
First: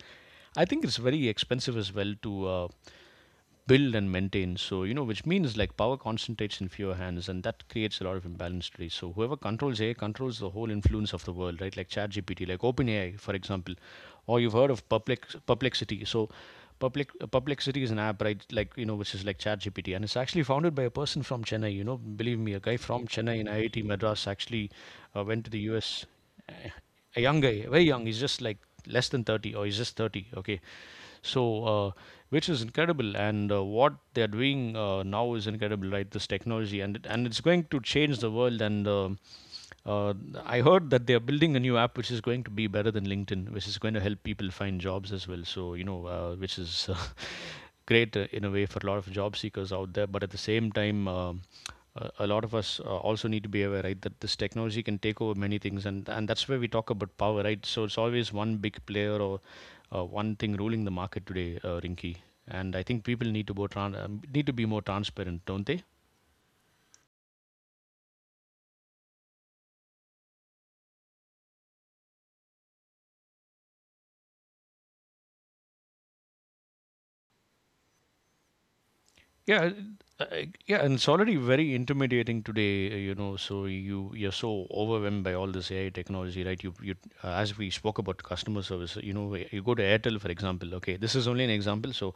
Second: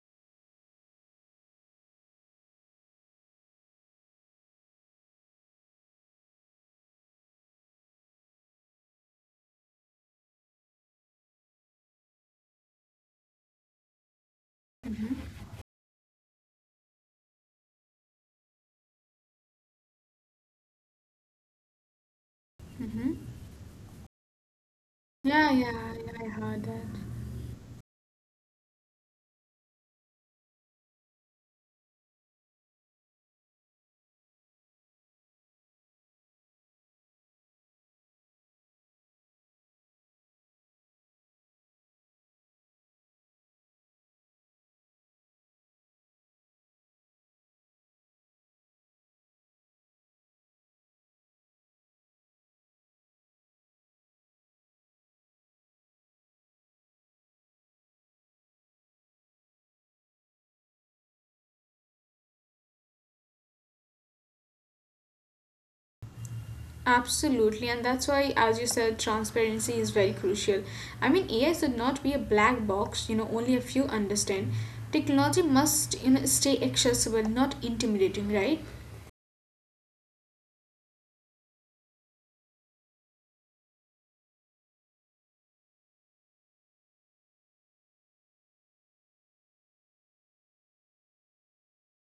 [SPEAKER 1] I think it's very expensive as well to. Build and maintain. So, you know, which means like power concentrates in fewer hands and that creates a lot of imbalance today. So, whoever controls AI controls the whole influence of the world, right? Like ChatGPT, like OpenAI, for example, or you've heard of
[SPEAKER 2] Mm-hmm.
[SPEAKER 1] Perplexity. So, Perplexity is an app, right? Like, you know, which is like ChatGPT. And it's actually founded by a person from Chennai. You know, believe me, a guy from
[SPEAKER 2] Mm-hmm.
[SPEAKER 1] Chennai in IIT Madras actually went
[SPEAKER 2] Yeah,
[SPEAKER 1] to the
[SPEAKER 2] yeah,
[SPEAKER 1] US.
[SPEAKER 2] yeah. I heard that.
[SPEAKER 1] A young guy, very young. He's just like less than 30 or he's just 30. Okay. So, which is incredible, and what they're doing now is incredible, right? This technology, and and it's going to change the world. And uh, I heard that they're building a new app which is going to be better than LinkedIn, which is going to help people find jobs as well. So, you know, which is great in a way for a lot of job seekers out there. But at the same time, a lot of us also need to be aware, right, that this technology can take over many things, and that's where we talk about power, right? So it's always one big player or one thing ruling the market today, Rinky. And I think people need to go need to be more transparent, don't they?
[SPEAKER 2] Absolutely, and that's why, as you said, transparency is very crucial. I mean, AI should not be a black box, only a few understand. Technology must, stay accessible, not intimidating, right?
[SPEAKER 1] Yeah, uh, yeah, and it's already very intimidating today, you know. So you're so overwhelmed by all this AI technology, right? You As we spoke about customer service, you know, you go to Airtel, for example. Okay, this is only an example. So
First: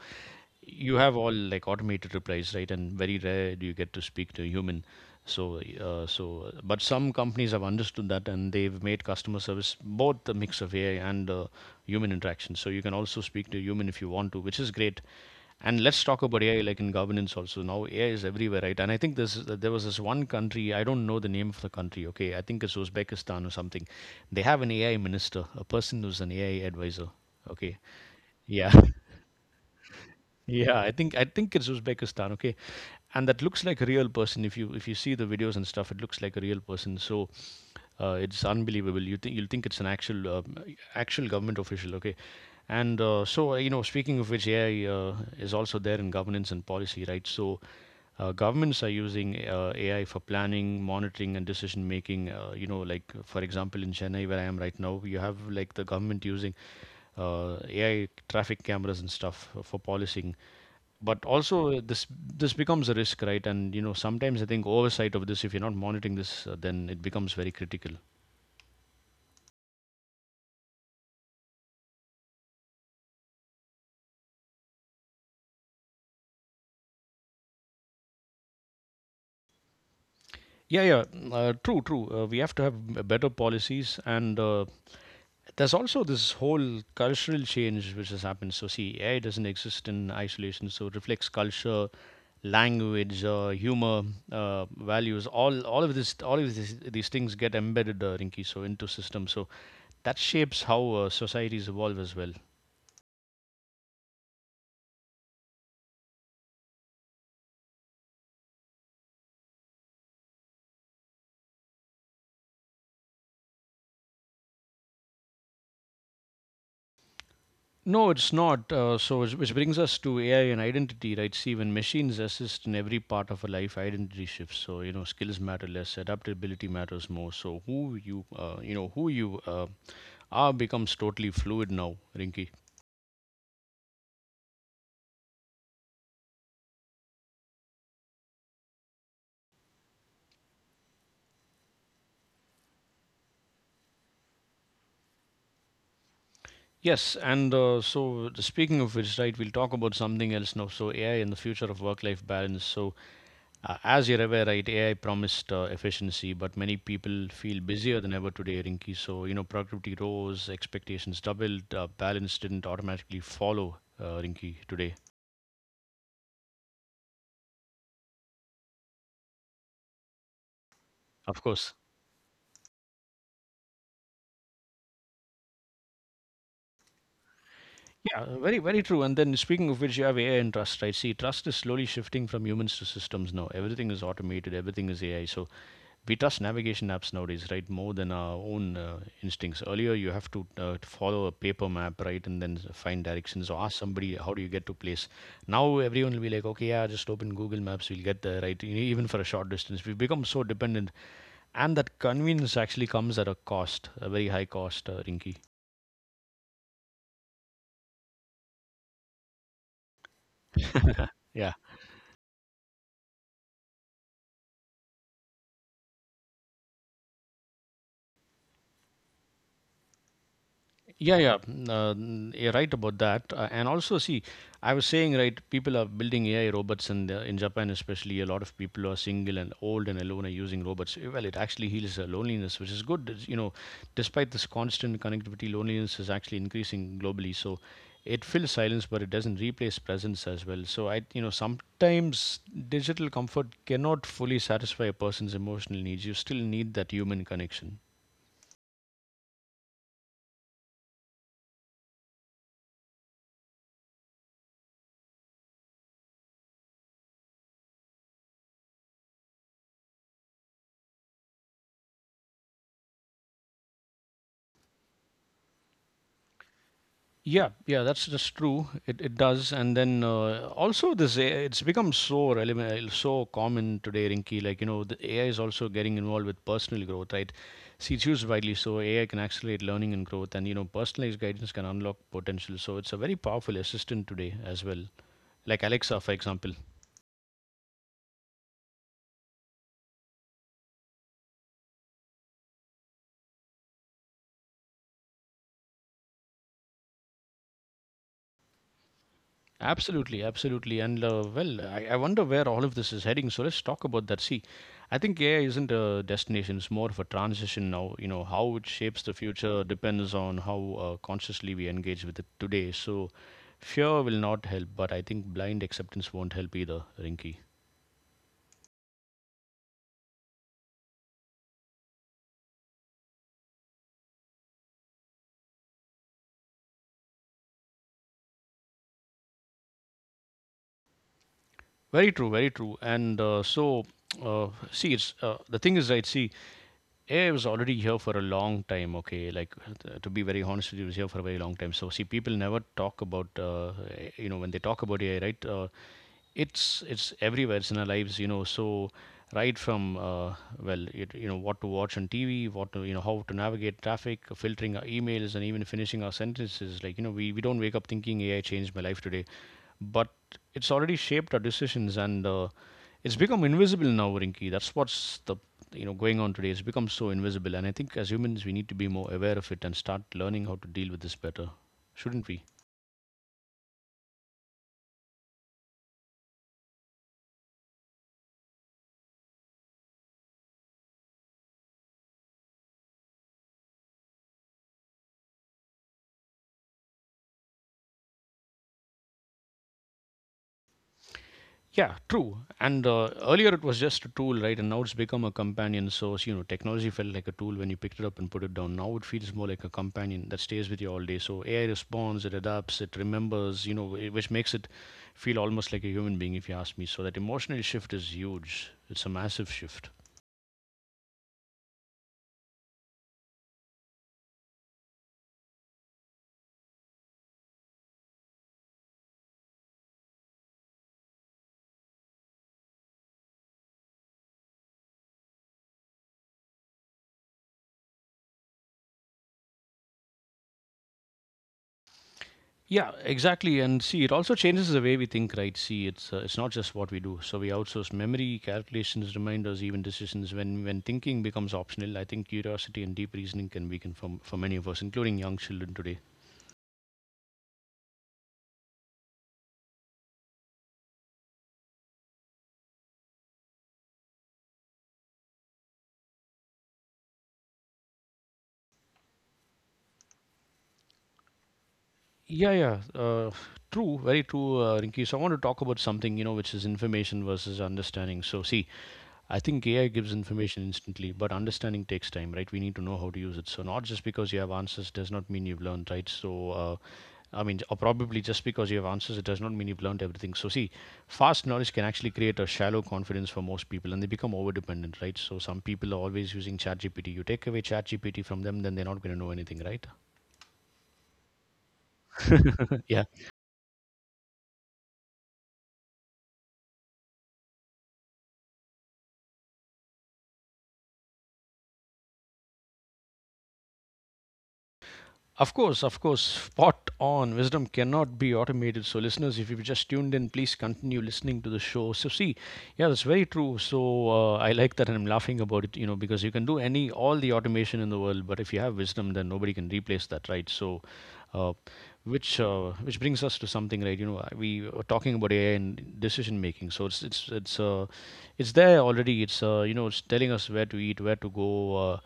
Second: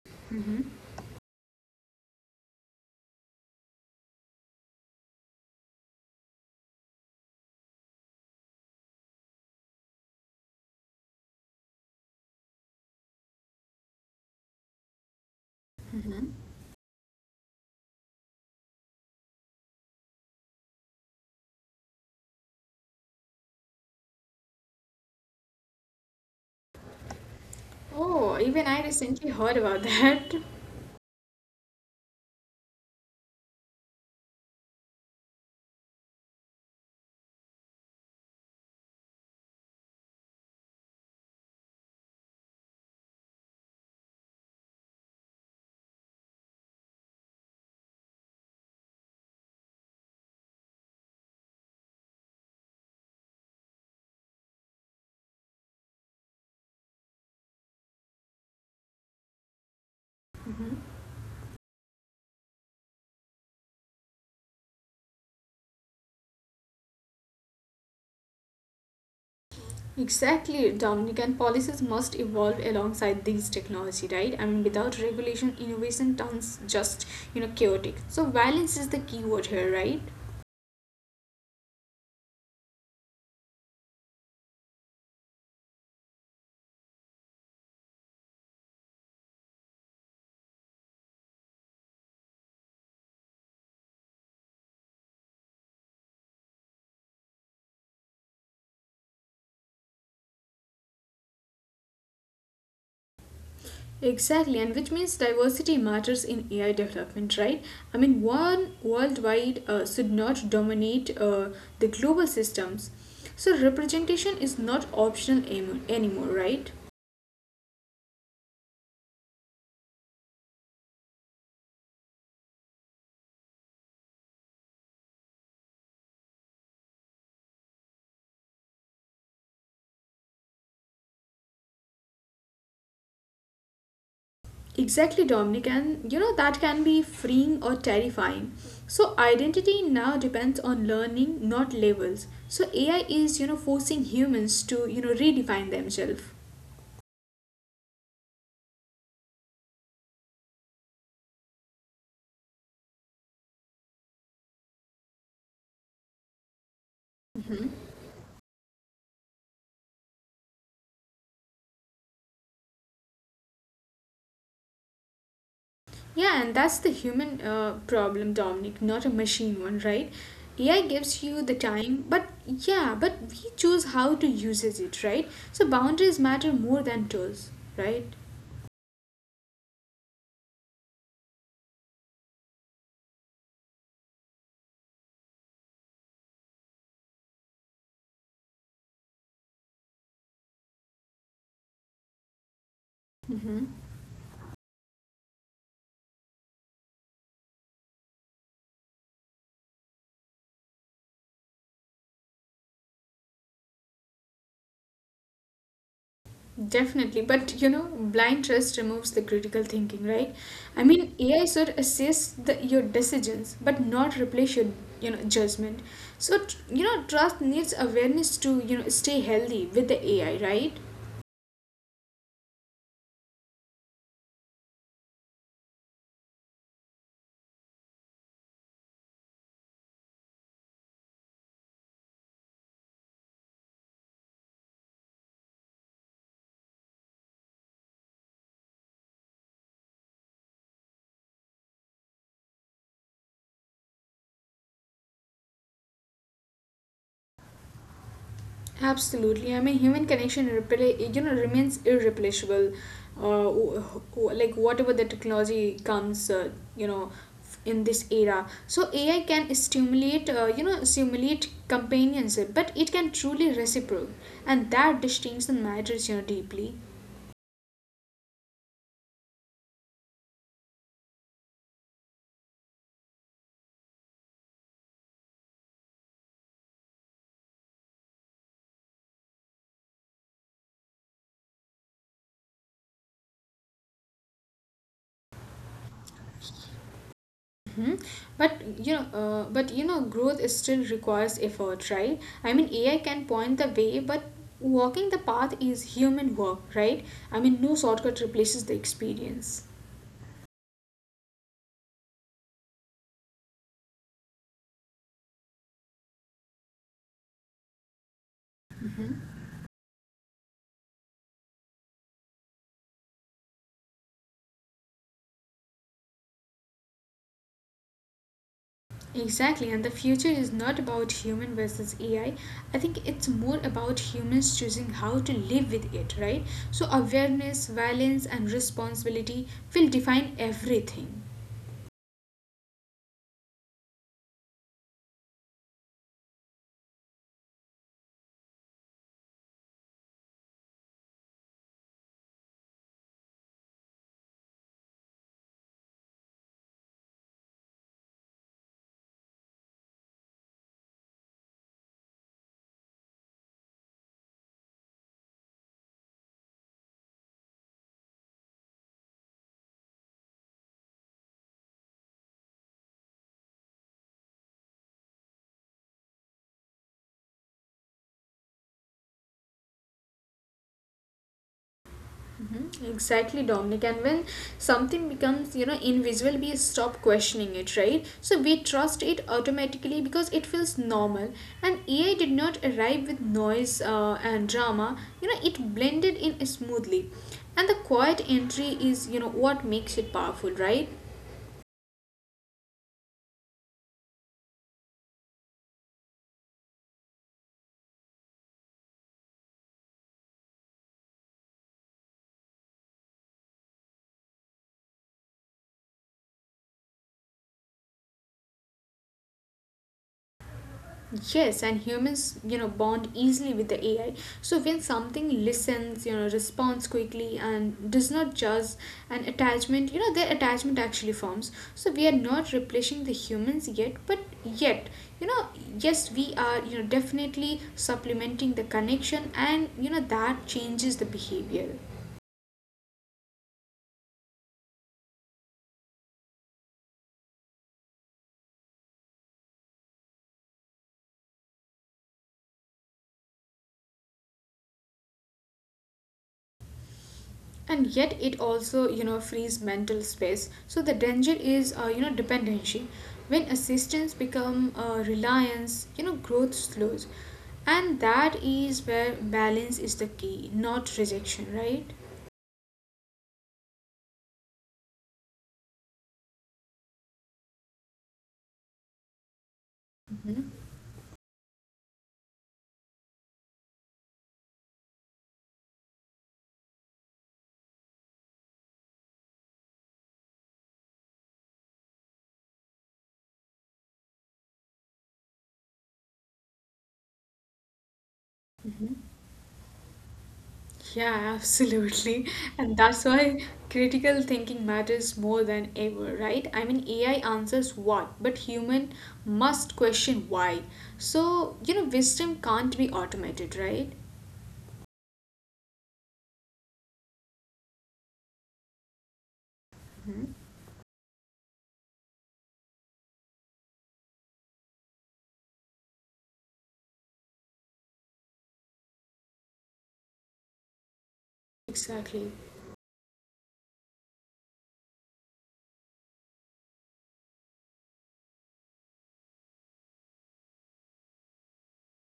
[SPEAKER 1] you have all like automated replies, right? And very rare do you get to speak to a human. But some companies have understood that and they've made customer service both the mix of AI and human interaction, so you can also speak to a human if you want to, which is great. And let's talk
[SPEAKER 2] Mhm.
[SPEAKER 1] about AI, like in governance also now. AI is everywhere, right? And I think this is, there was this one country, I don't know the name of the country, okay, I think it's Uzbekistan or something. They have an AI minister, a person who's an AI advisor. Okay.
[SPEAKER 2] Oh, even
[SPEAKER 1] Yeah.
[SPEAKER 2] I recently heard about that.
[SPEAKER 1] Yeah, I think it's Uzbekistan, okay? And that looks like a real person. If you see the videos and stuff, it looks like a real person. So it's unbelievable. You think you'll think it's an actual government official, okay? And so You know, speaking of which, AI is also there in governance and policy, right? So governments are using AI for planning, monitoring, and decision making. You know, like for example, in Chennai, where I am right now, you have like the government using AI traffic cameras and stuff for policing, but also this becomes a risk, right? And you know, sometimes I think oversight of this, if you're not monitoring this, then it becomes very critical.
[SPEAKER 2] Exactly, Dominican policies must evolve alongside these technology, right? I mean, without regulation, innovation turns just, chaotic. So, balance is the key word here, right?
[SPEAKER 1] Yeah, yeah, true. We have to have better policies, and there's also this whole cultural change which has happened. So see, AI doesn't exist in isolation, so it reflects culture, language, humor, uh, values, all of these things get embedded, Rinky, so into systems, so that shapes how societies evolve as well.
[SPEAKER 2] Exactly, and which means diversity matters in AI development, right? I mean, one worldwide should not dominate the global systems. So, representation is not optional anymore, right?
[SPEAKER 1] No, it's not. Which brings us to AI and identity, right? See, when machines assist in every part of a life, identity shifts. So, you know, skills matter less, adaptability matters more. So, who you, are becomes totally fluid now, Rinki.
[SPEAKER 2] Exactly, Dominic, and that can be freeing or terrifying. So, identity now depends on learning, not labels. So, AI is forcing humans to redefine themselves.
[SPEAKER 1] Yes, and so speaking of which, right, we'll talk about something else now. So, AI and the future of work-life balance. So, as you're aware, right, AI promised efficiency, but many people feel busier than ever today, Rinki. So, you know, productivity rose, expectations doubled, balance didn't automatically follow, Rinki, today.
[SPEAKER 2] Yeah, and that's the human problem, Dominic, not a machine one, right? AI gives you
[SPEAKER 1] Of
[SPEAKER 2] the
[SPEAKER 1] course.
[SPEAKER 2] time, but we choose how to use it, right? So boundaries matter more than tools, right?
[SPEAKER 1] Yeah, very, very true. And then speaking of which, you have AI and trust, right? See, trust is slowly shifting from humans to systems now. Everything is automated, everything is AI. So we trust navigation apps nowadays, right, more than our own instincts. Earlier you have to follow a paper map, right, and then find directions or
[SPEAKER 2] Hmm.
[SPEAKER 1] ask somebody how do you get to place. Now everyone will be like, okay, yeah, just open Google Maps, we'll get there, right? Even for a short distance we've become so dependent, and that convenience actually comes at a cost, a very high cost, Rinky.
[SPEAKER 2] Definitely, but blind trust removes the critical thinking, right? I mean, AI
[SPEAKER 1] Yeah.
[SPEAKER 2] should assist your decisions, but not replace your judgment. So trust needs awareness to stay healthy with the AI, right?
[SPEAKER 1] Yeah, yeah, you're right about that. And also, see, I was saying, right, people are building AI robots, and in Japan especially, a lot of people who are single and old and alone are using robots. Eh, well, it actually heals loneliness, which is good. It's, you know, despite this constant connectivity, loneliness is actually increasing globally. So it fills silence, but it doesn't replace presence as well. So I, you know, sometimes digital comfort cannot fully satisfy a person's emotional needs. You still need that human connection.
[SPEAKER 2] Absolutely. I mean, human connection, remains irreplaceable. Uh, w- like whatever the technology comes, you know, in this era. So AI can simulate companionship, but it can truly reciprocate, and that distinction matters, deeply.
[SPEAKER 1] Yeah, yeah, that's true. It does, and then also this AI, it's become so relevant, so common today, Rinky. Like you know, the AI is also getting involved with personal growth, right? See, it's used widely, so AI can accelerate learning and growth, and you know, personalized guidance can unlock potential. So it's a very powerful assistant today as well, like Alexa, for example.
[SPEAKER 2] Hmm. Growth is still requires effort, right? I mean, AI can point the way, but walking the path is human work, right? I mean, no shortcut replaces the experience.
[SPEAKER 1] Absolutely, absolutely. And well, I wonder where all of this is heading. So let's talk about that. See, I think AI isn't a destination, it's more of a transition now. You know, how it shapes the
[SPEAKER 2] Hmm.
[SPEAKER 1] future depends on how consciously we engage with it today. So fear will not help, but I think blind acceptance won't help either, Rinky.
[SPEAKER 2] Exactly, and the future is not about human versus AI. I think it's more about humans choosing how to live with it, right? So awareness, balance, and responsibility will define everything.
[SPEAKER 1] Very true, very true. And see, it's the thing is, right? See, AI was already here for a long time, okay? Like, to be very honest with you, it was here for a very long time. So, see, people never talk about, you know, when they talk about AI, right? It's everywhere. It's in our lives, you know. So, right from well, it, you know, what to watch on TV, what to, you know, how to navigate traffic, filtering our emails, and even finishing our sentences. Like, you know, we don't wake up thinking AI changed my life today, but it's already shaped our decisions, and it's become invisible now, Rinki. That's what's the, you know, going on today. It's become so invisible, and I think as humans we need to be more aware of it and start learning how to deal with this better, shouldn't we?
[SPEAKER 2] Mhm. Exactly, Dominic. And when something becomes, invisible, we stop questioning it, right? So we trust it automatically because it feels normal. And AI did not arrive with noise and drama. It blended in smoothly. And the quiet entry is, what makes it powerful, right?
[SPEAKER 1] Yeah, true. And earlier it was just a tool, right? And now it's become a companion. So you know, technology felt like a tool when you picked it up and put it down. Now it feels more like a companion that stays with you all day. So AI responds, it adapts, it remembers, you know, which makes it feel almost like a human being, if you ask me. So that emotional shift is huge. It's a massive shift.
[SPEAKER 2] Yes, and humans, bond easily with the AI. So when something listens, responds quickly and does not judge an attachment, their attachment actually forms. So we are not replacing the humans yet, but yet, you know, yes, we are, definitely supplementing the connection and, that changes the behavior.
[SPEAKER 1] Yeah, exactly. And see, it also changes the way we think, right? See, it's not just what we do. So we outsource memory, calculations, reminders, even decisions. When thinking becomes optional, I think curiosity and deep reasoning can weaken for many of us, including young children today.
[SPEAKER 2] And yet it also frees mental space. So the danger is dependency. When assistance become reliance, growth slows. And that is where balance is the key, not rejection, right?
[SPEAKER 1] Yeah, yeah. True, very true, Rinki. So I want to talk about something, you know, which is information versus understanding. So see, I think AI gives information
[SPEAKER 2] Hmm.
[SPEAKER 1] instantly, but understanding takes time, right? We need to know how to use it. So not just because you have answers does not mean you've learned, right? So I mean, or probably just because you have answers, it does not mean you've learned everything. So, see, fast knowledge can actually create a shallow confidence for most people, and they become over dependent, right? So, some people are always using ChatGPT. You take away ChatGPT from them, then they're not going to
[SPEAKER 2] Hmm.
[SPEAKER 1] know anything, right?
[SPEAKER 2] Yeah, absolutely. And
[SPEAKER 1] Yeah.
[SPEAKER 2] that's why critical thinking matters more than ever, right? I mean, AI answers what, but human must question why. So wisdom can't be automated, right?
[SPEAKER 1] Of course, spot on. Wisdom cannot be automated. So, listeners, if you've just tuned in, please continue listening to the show. So, see, yeah, that's very true. So, I like that, and I'm laughing about it, you know, because you can do any all the automation in the world, but if you have wisdom, then nobody can replace that, right? So, uh,
[SPEAKER 2] Exactly.
[SPEAKER 1] which brings us to something, right? You know, we were talking about AI and decision making. So it's there already. It's you know, it's telling us where to eat, where to go. Uh,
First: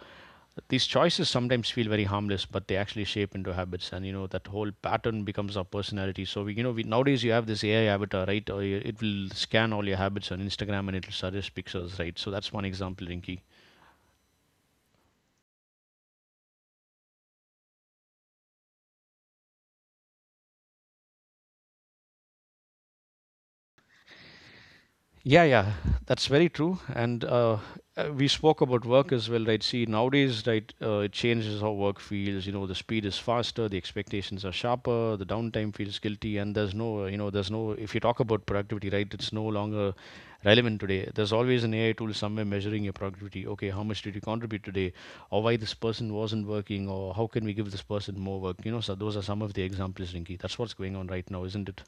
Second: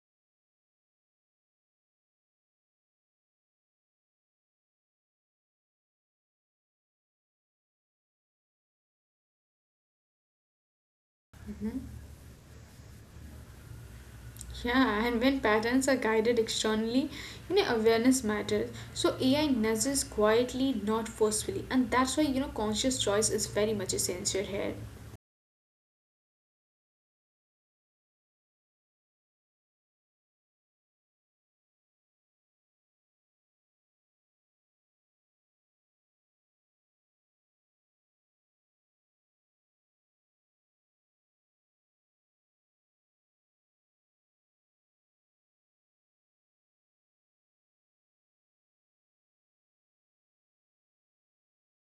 [SPEAKER 1] these choices sometimes feel very harmless, but they actually shape into habits, and you know that whole pattern becomes our personality. So we, you know, we nowadays you have this AI avatar, right, or you, it will scan all your habits on Instagram and it will suggest pictures,
[SPEAKER 2] Hmm.
[SPEAKER 1] right? So that's one example, Rinky.
[SPEAKER 2] Yeah, and when patterns are guided externally, awareness matters. So AI nudges quietly, not forcefully, and that's why conscious choice is very much essential here.
[SPEAKER 1] Yeah, yeah, that's very true. And we spoke about work as well, right? See, nowadays, right, it changes how work feels. You know, the speed is faster, the expectations are sharper, the downtime feels guilty, and there's no, you know, there's no. If you talk about productivity, right, it's no longer relevant today. There's always an AI tool somewhere measuring your productivity. Okay, how much did you contribute today, or why this person wasn't working, or how can we give this person more work? You know, so those are some of the examples, Rinki. That's what's going on right now, isn't it?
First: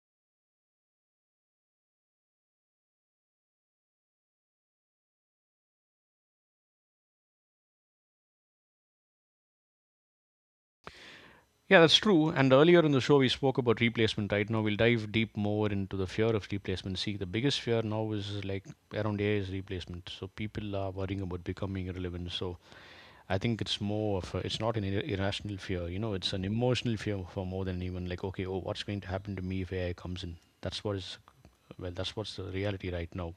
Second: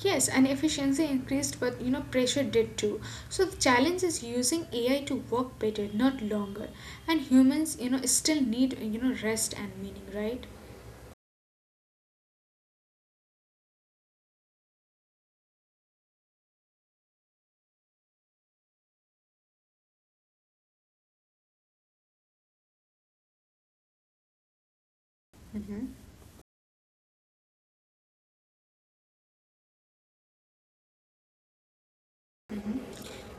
[SPEAKER 2] Yes, and efficiency increased, but pressure did too. So the challenge is using AI to work better, not longer. And humans, still need rest and meaning, right?
[SPEAKER 1] Yeah, that's true. And earlier in the show, we spoke about replacement. Right now, we'll dive deep more into the fear of replacement. See, the biggest fear now is like around AI is replacement. So people are worrying about becoming irrelevant. So I think it's more of a, it's not an irrational
[SPEAKER 2] Mm-hmm.
[SPEAKER 1] fear. You know, it's an emotional fear for more than even like, okay, oh, what's going to happen to me if AI comes in? That's what is, well, that's what's the reality right now.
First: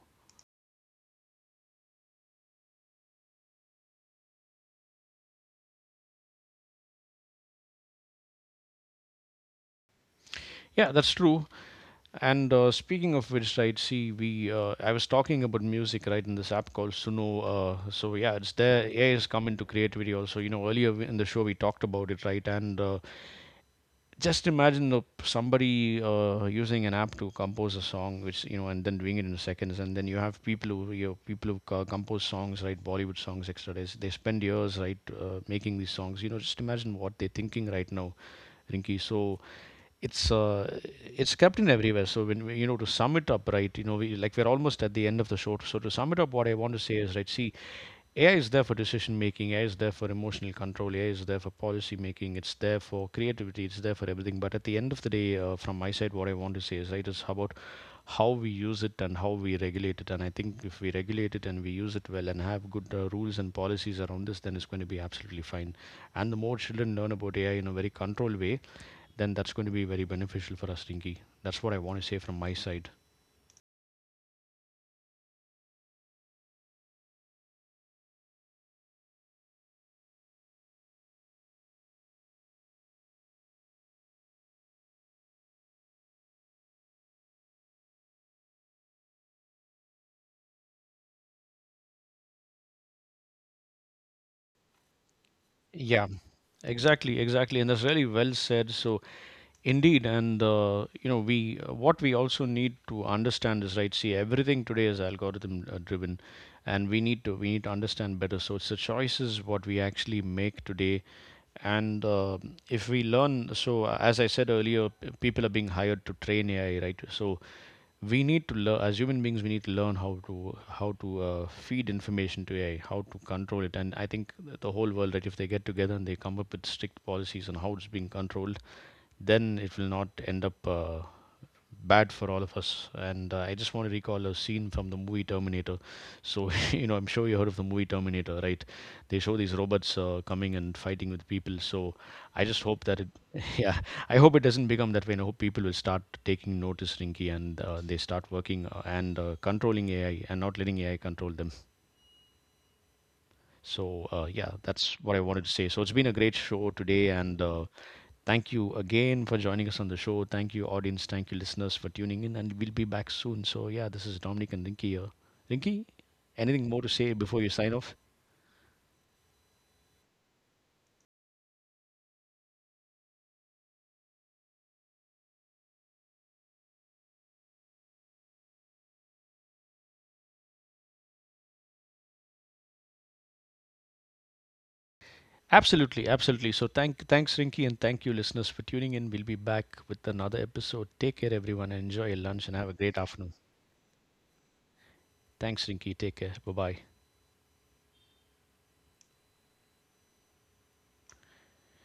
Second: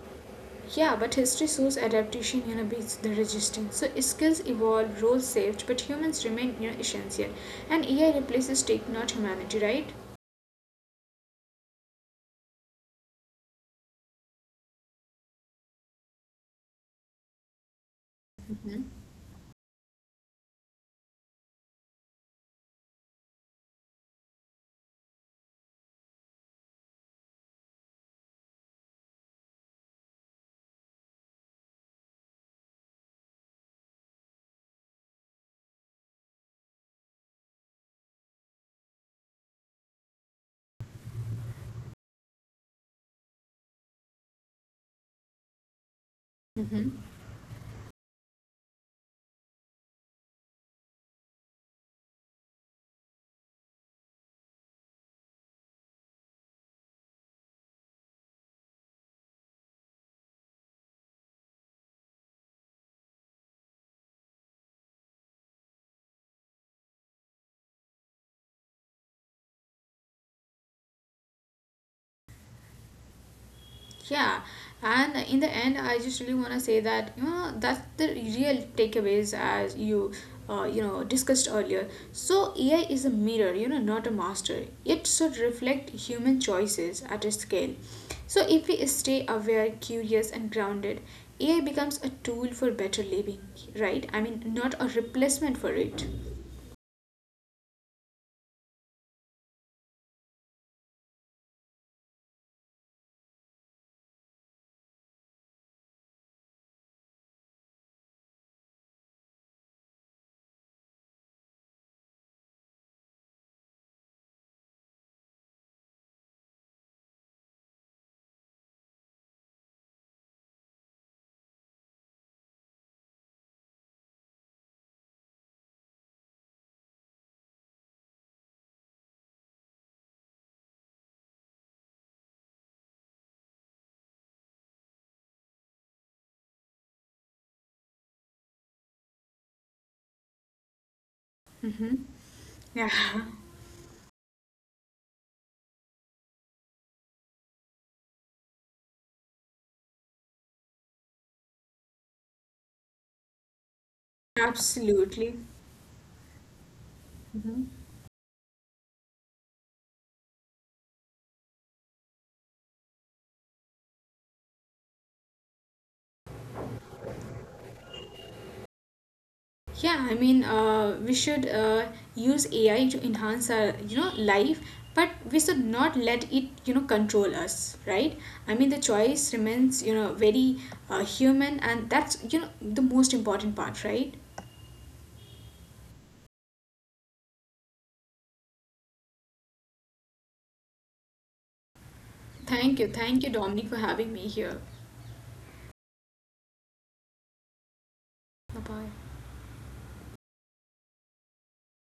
[SPEAKER 2] Yeah, but history shows adaptation beats the resistance. So skills evolve, roles shift, but humans remain essential. And AI replaces tech, not humanity, right?
[SPEAKER 1] Yeah, that's true. And speaking of which, right? See, we I was talking about music, right, in this app called Suno. So yeah, it's
[SPEAKER 2] Mm-hmm.
[SPEAKER 1] there. AI has come into creativity also. You know, earlier in the show we talked about it, right? And just imagine the, somebody using an app to compose a song which you know, and then doing it in seconds. And then you have people who, you know, people who compose songs, right, Bollywood songs, etc. They spend years, right, making these songs. You know, just imagine what they're thinking right now, rinki so it's uh, it's kept in everywhere. So when we, you know, to sum it up, right, you know we, like we're almost at the end of the show. So to sum it up, what I want to say
[SPEAKER 2] Mm-hmm.
[SPEAKER 1] is, right, see, AI is there for decision making, AI is there for emotional control, AI is there for policy making, it's there for creativity, it's there for everything. But at the end of the day, from my side, what I want to say is right is about how we use it and how we regulate it. And I think if we regulate it and we use it well and have good rules and policies around this, then it's going to be absolutely fine. And the more children learn about AI in a very controlled way, then that's going to be very beneficial for us, Rinki. That's what I want to say from my side.
[SPEAKER 2] Yeah, and in the end, I just really want to say that that's the real takeaways as you you know discussed earlier. So AI is a mirror, not a master. It should reflect human choices at a scale. So if we stay aware, curious, and grounded, AI becomes a tool for better living, right? I mean, not a replacement for
[SPEAKER 1] Yeah,
[SPEAKER 2] it.
[SPEAKER 1] exactly, exactly. And that's really well said. So indeed, and you know we what we also need to understand is right. See, everything today is algorithm driven, and we need to understand better. So it's the choices what we actually make today. And if we learn, so as I said earlier, people are being hired to train AI, right? So we need to learn. As human beings we need to learn how to, feed information to AI, how to control it. And I think the whole world, right, if they get together and they come up with strict policies on how it's being controlled, then it will not end up bad for all of us. And I just want to recall a scene from the movie Terminator. So, you know, I'm sure you heard of the movie Terminator, right? They show these robots coming and fighting with people. So
[SPEAKER 2] Mm-hmm.
[SPEAKER 1] I just hope
[SPEAKER 2] Yeah,
[SPEAKER 1] that it, yeah, I hope it doesn't become that way. And I hope people will start taking notice, Rinky, and they start working and controlling AI and not letting AI control them. So, yeah, that's what I
[SPEAKER 2] absolutely.
[SPEAKER 1] wanted to say. So it's been a great show today. And
[SPEAKER 2] Mm-hmm.
[SPEAKER 1] thank you again for joining us on the show. Thank you, audience. Thank you, listeners, for tuning in. And we'll be back soon. So, yeah, this is Dominic and Rinky here. Rinky, anything more to say before you sign off?
[SPEAKER 2] Yeah, I mean, we should use AI to enhance our, life, but we should not let it, control us, right? I mean, the choice remains, very human, and that's, the most important part, right?
[SPEAKER 1] Absolutely, absolutely. So, thank, thanks, Rinky, and thank you, listeners, for tuning in. We'll be back with another episode. Take care, everyone, and enjoy your lunch and have a great
[SPEAKER 2] Thank you,
[SPEAKER 1] afternoon.
[SPEAKER 2] Dominic, for having me here.
[SPEAKER 1] Thanks, Rinky. Take care. Bye bye.
[SPEAKER 2] Bye bye.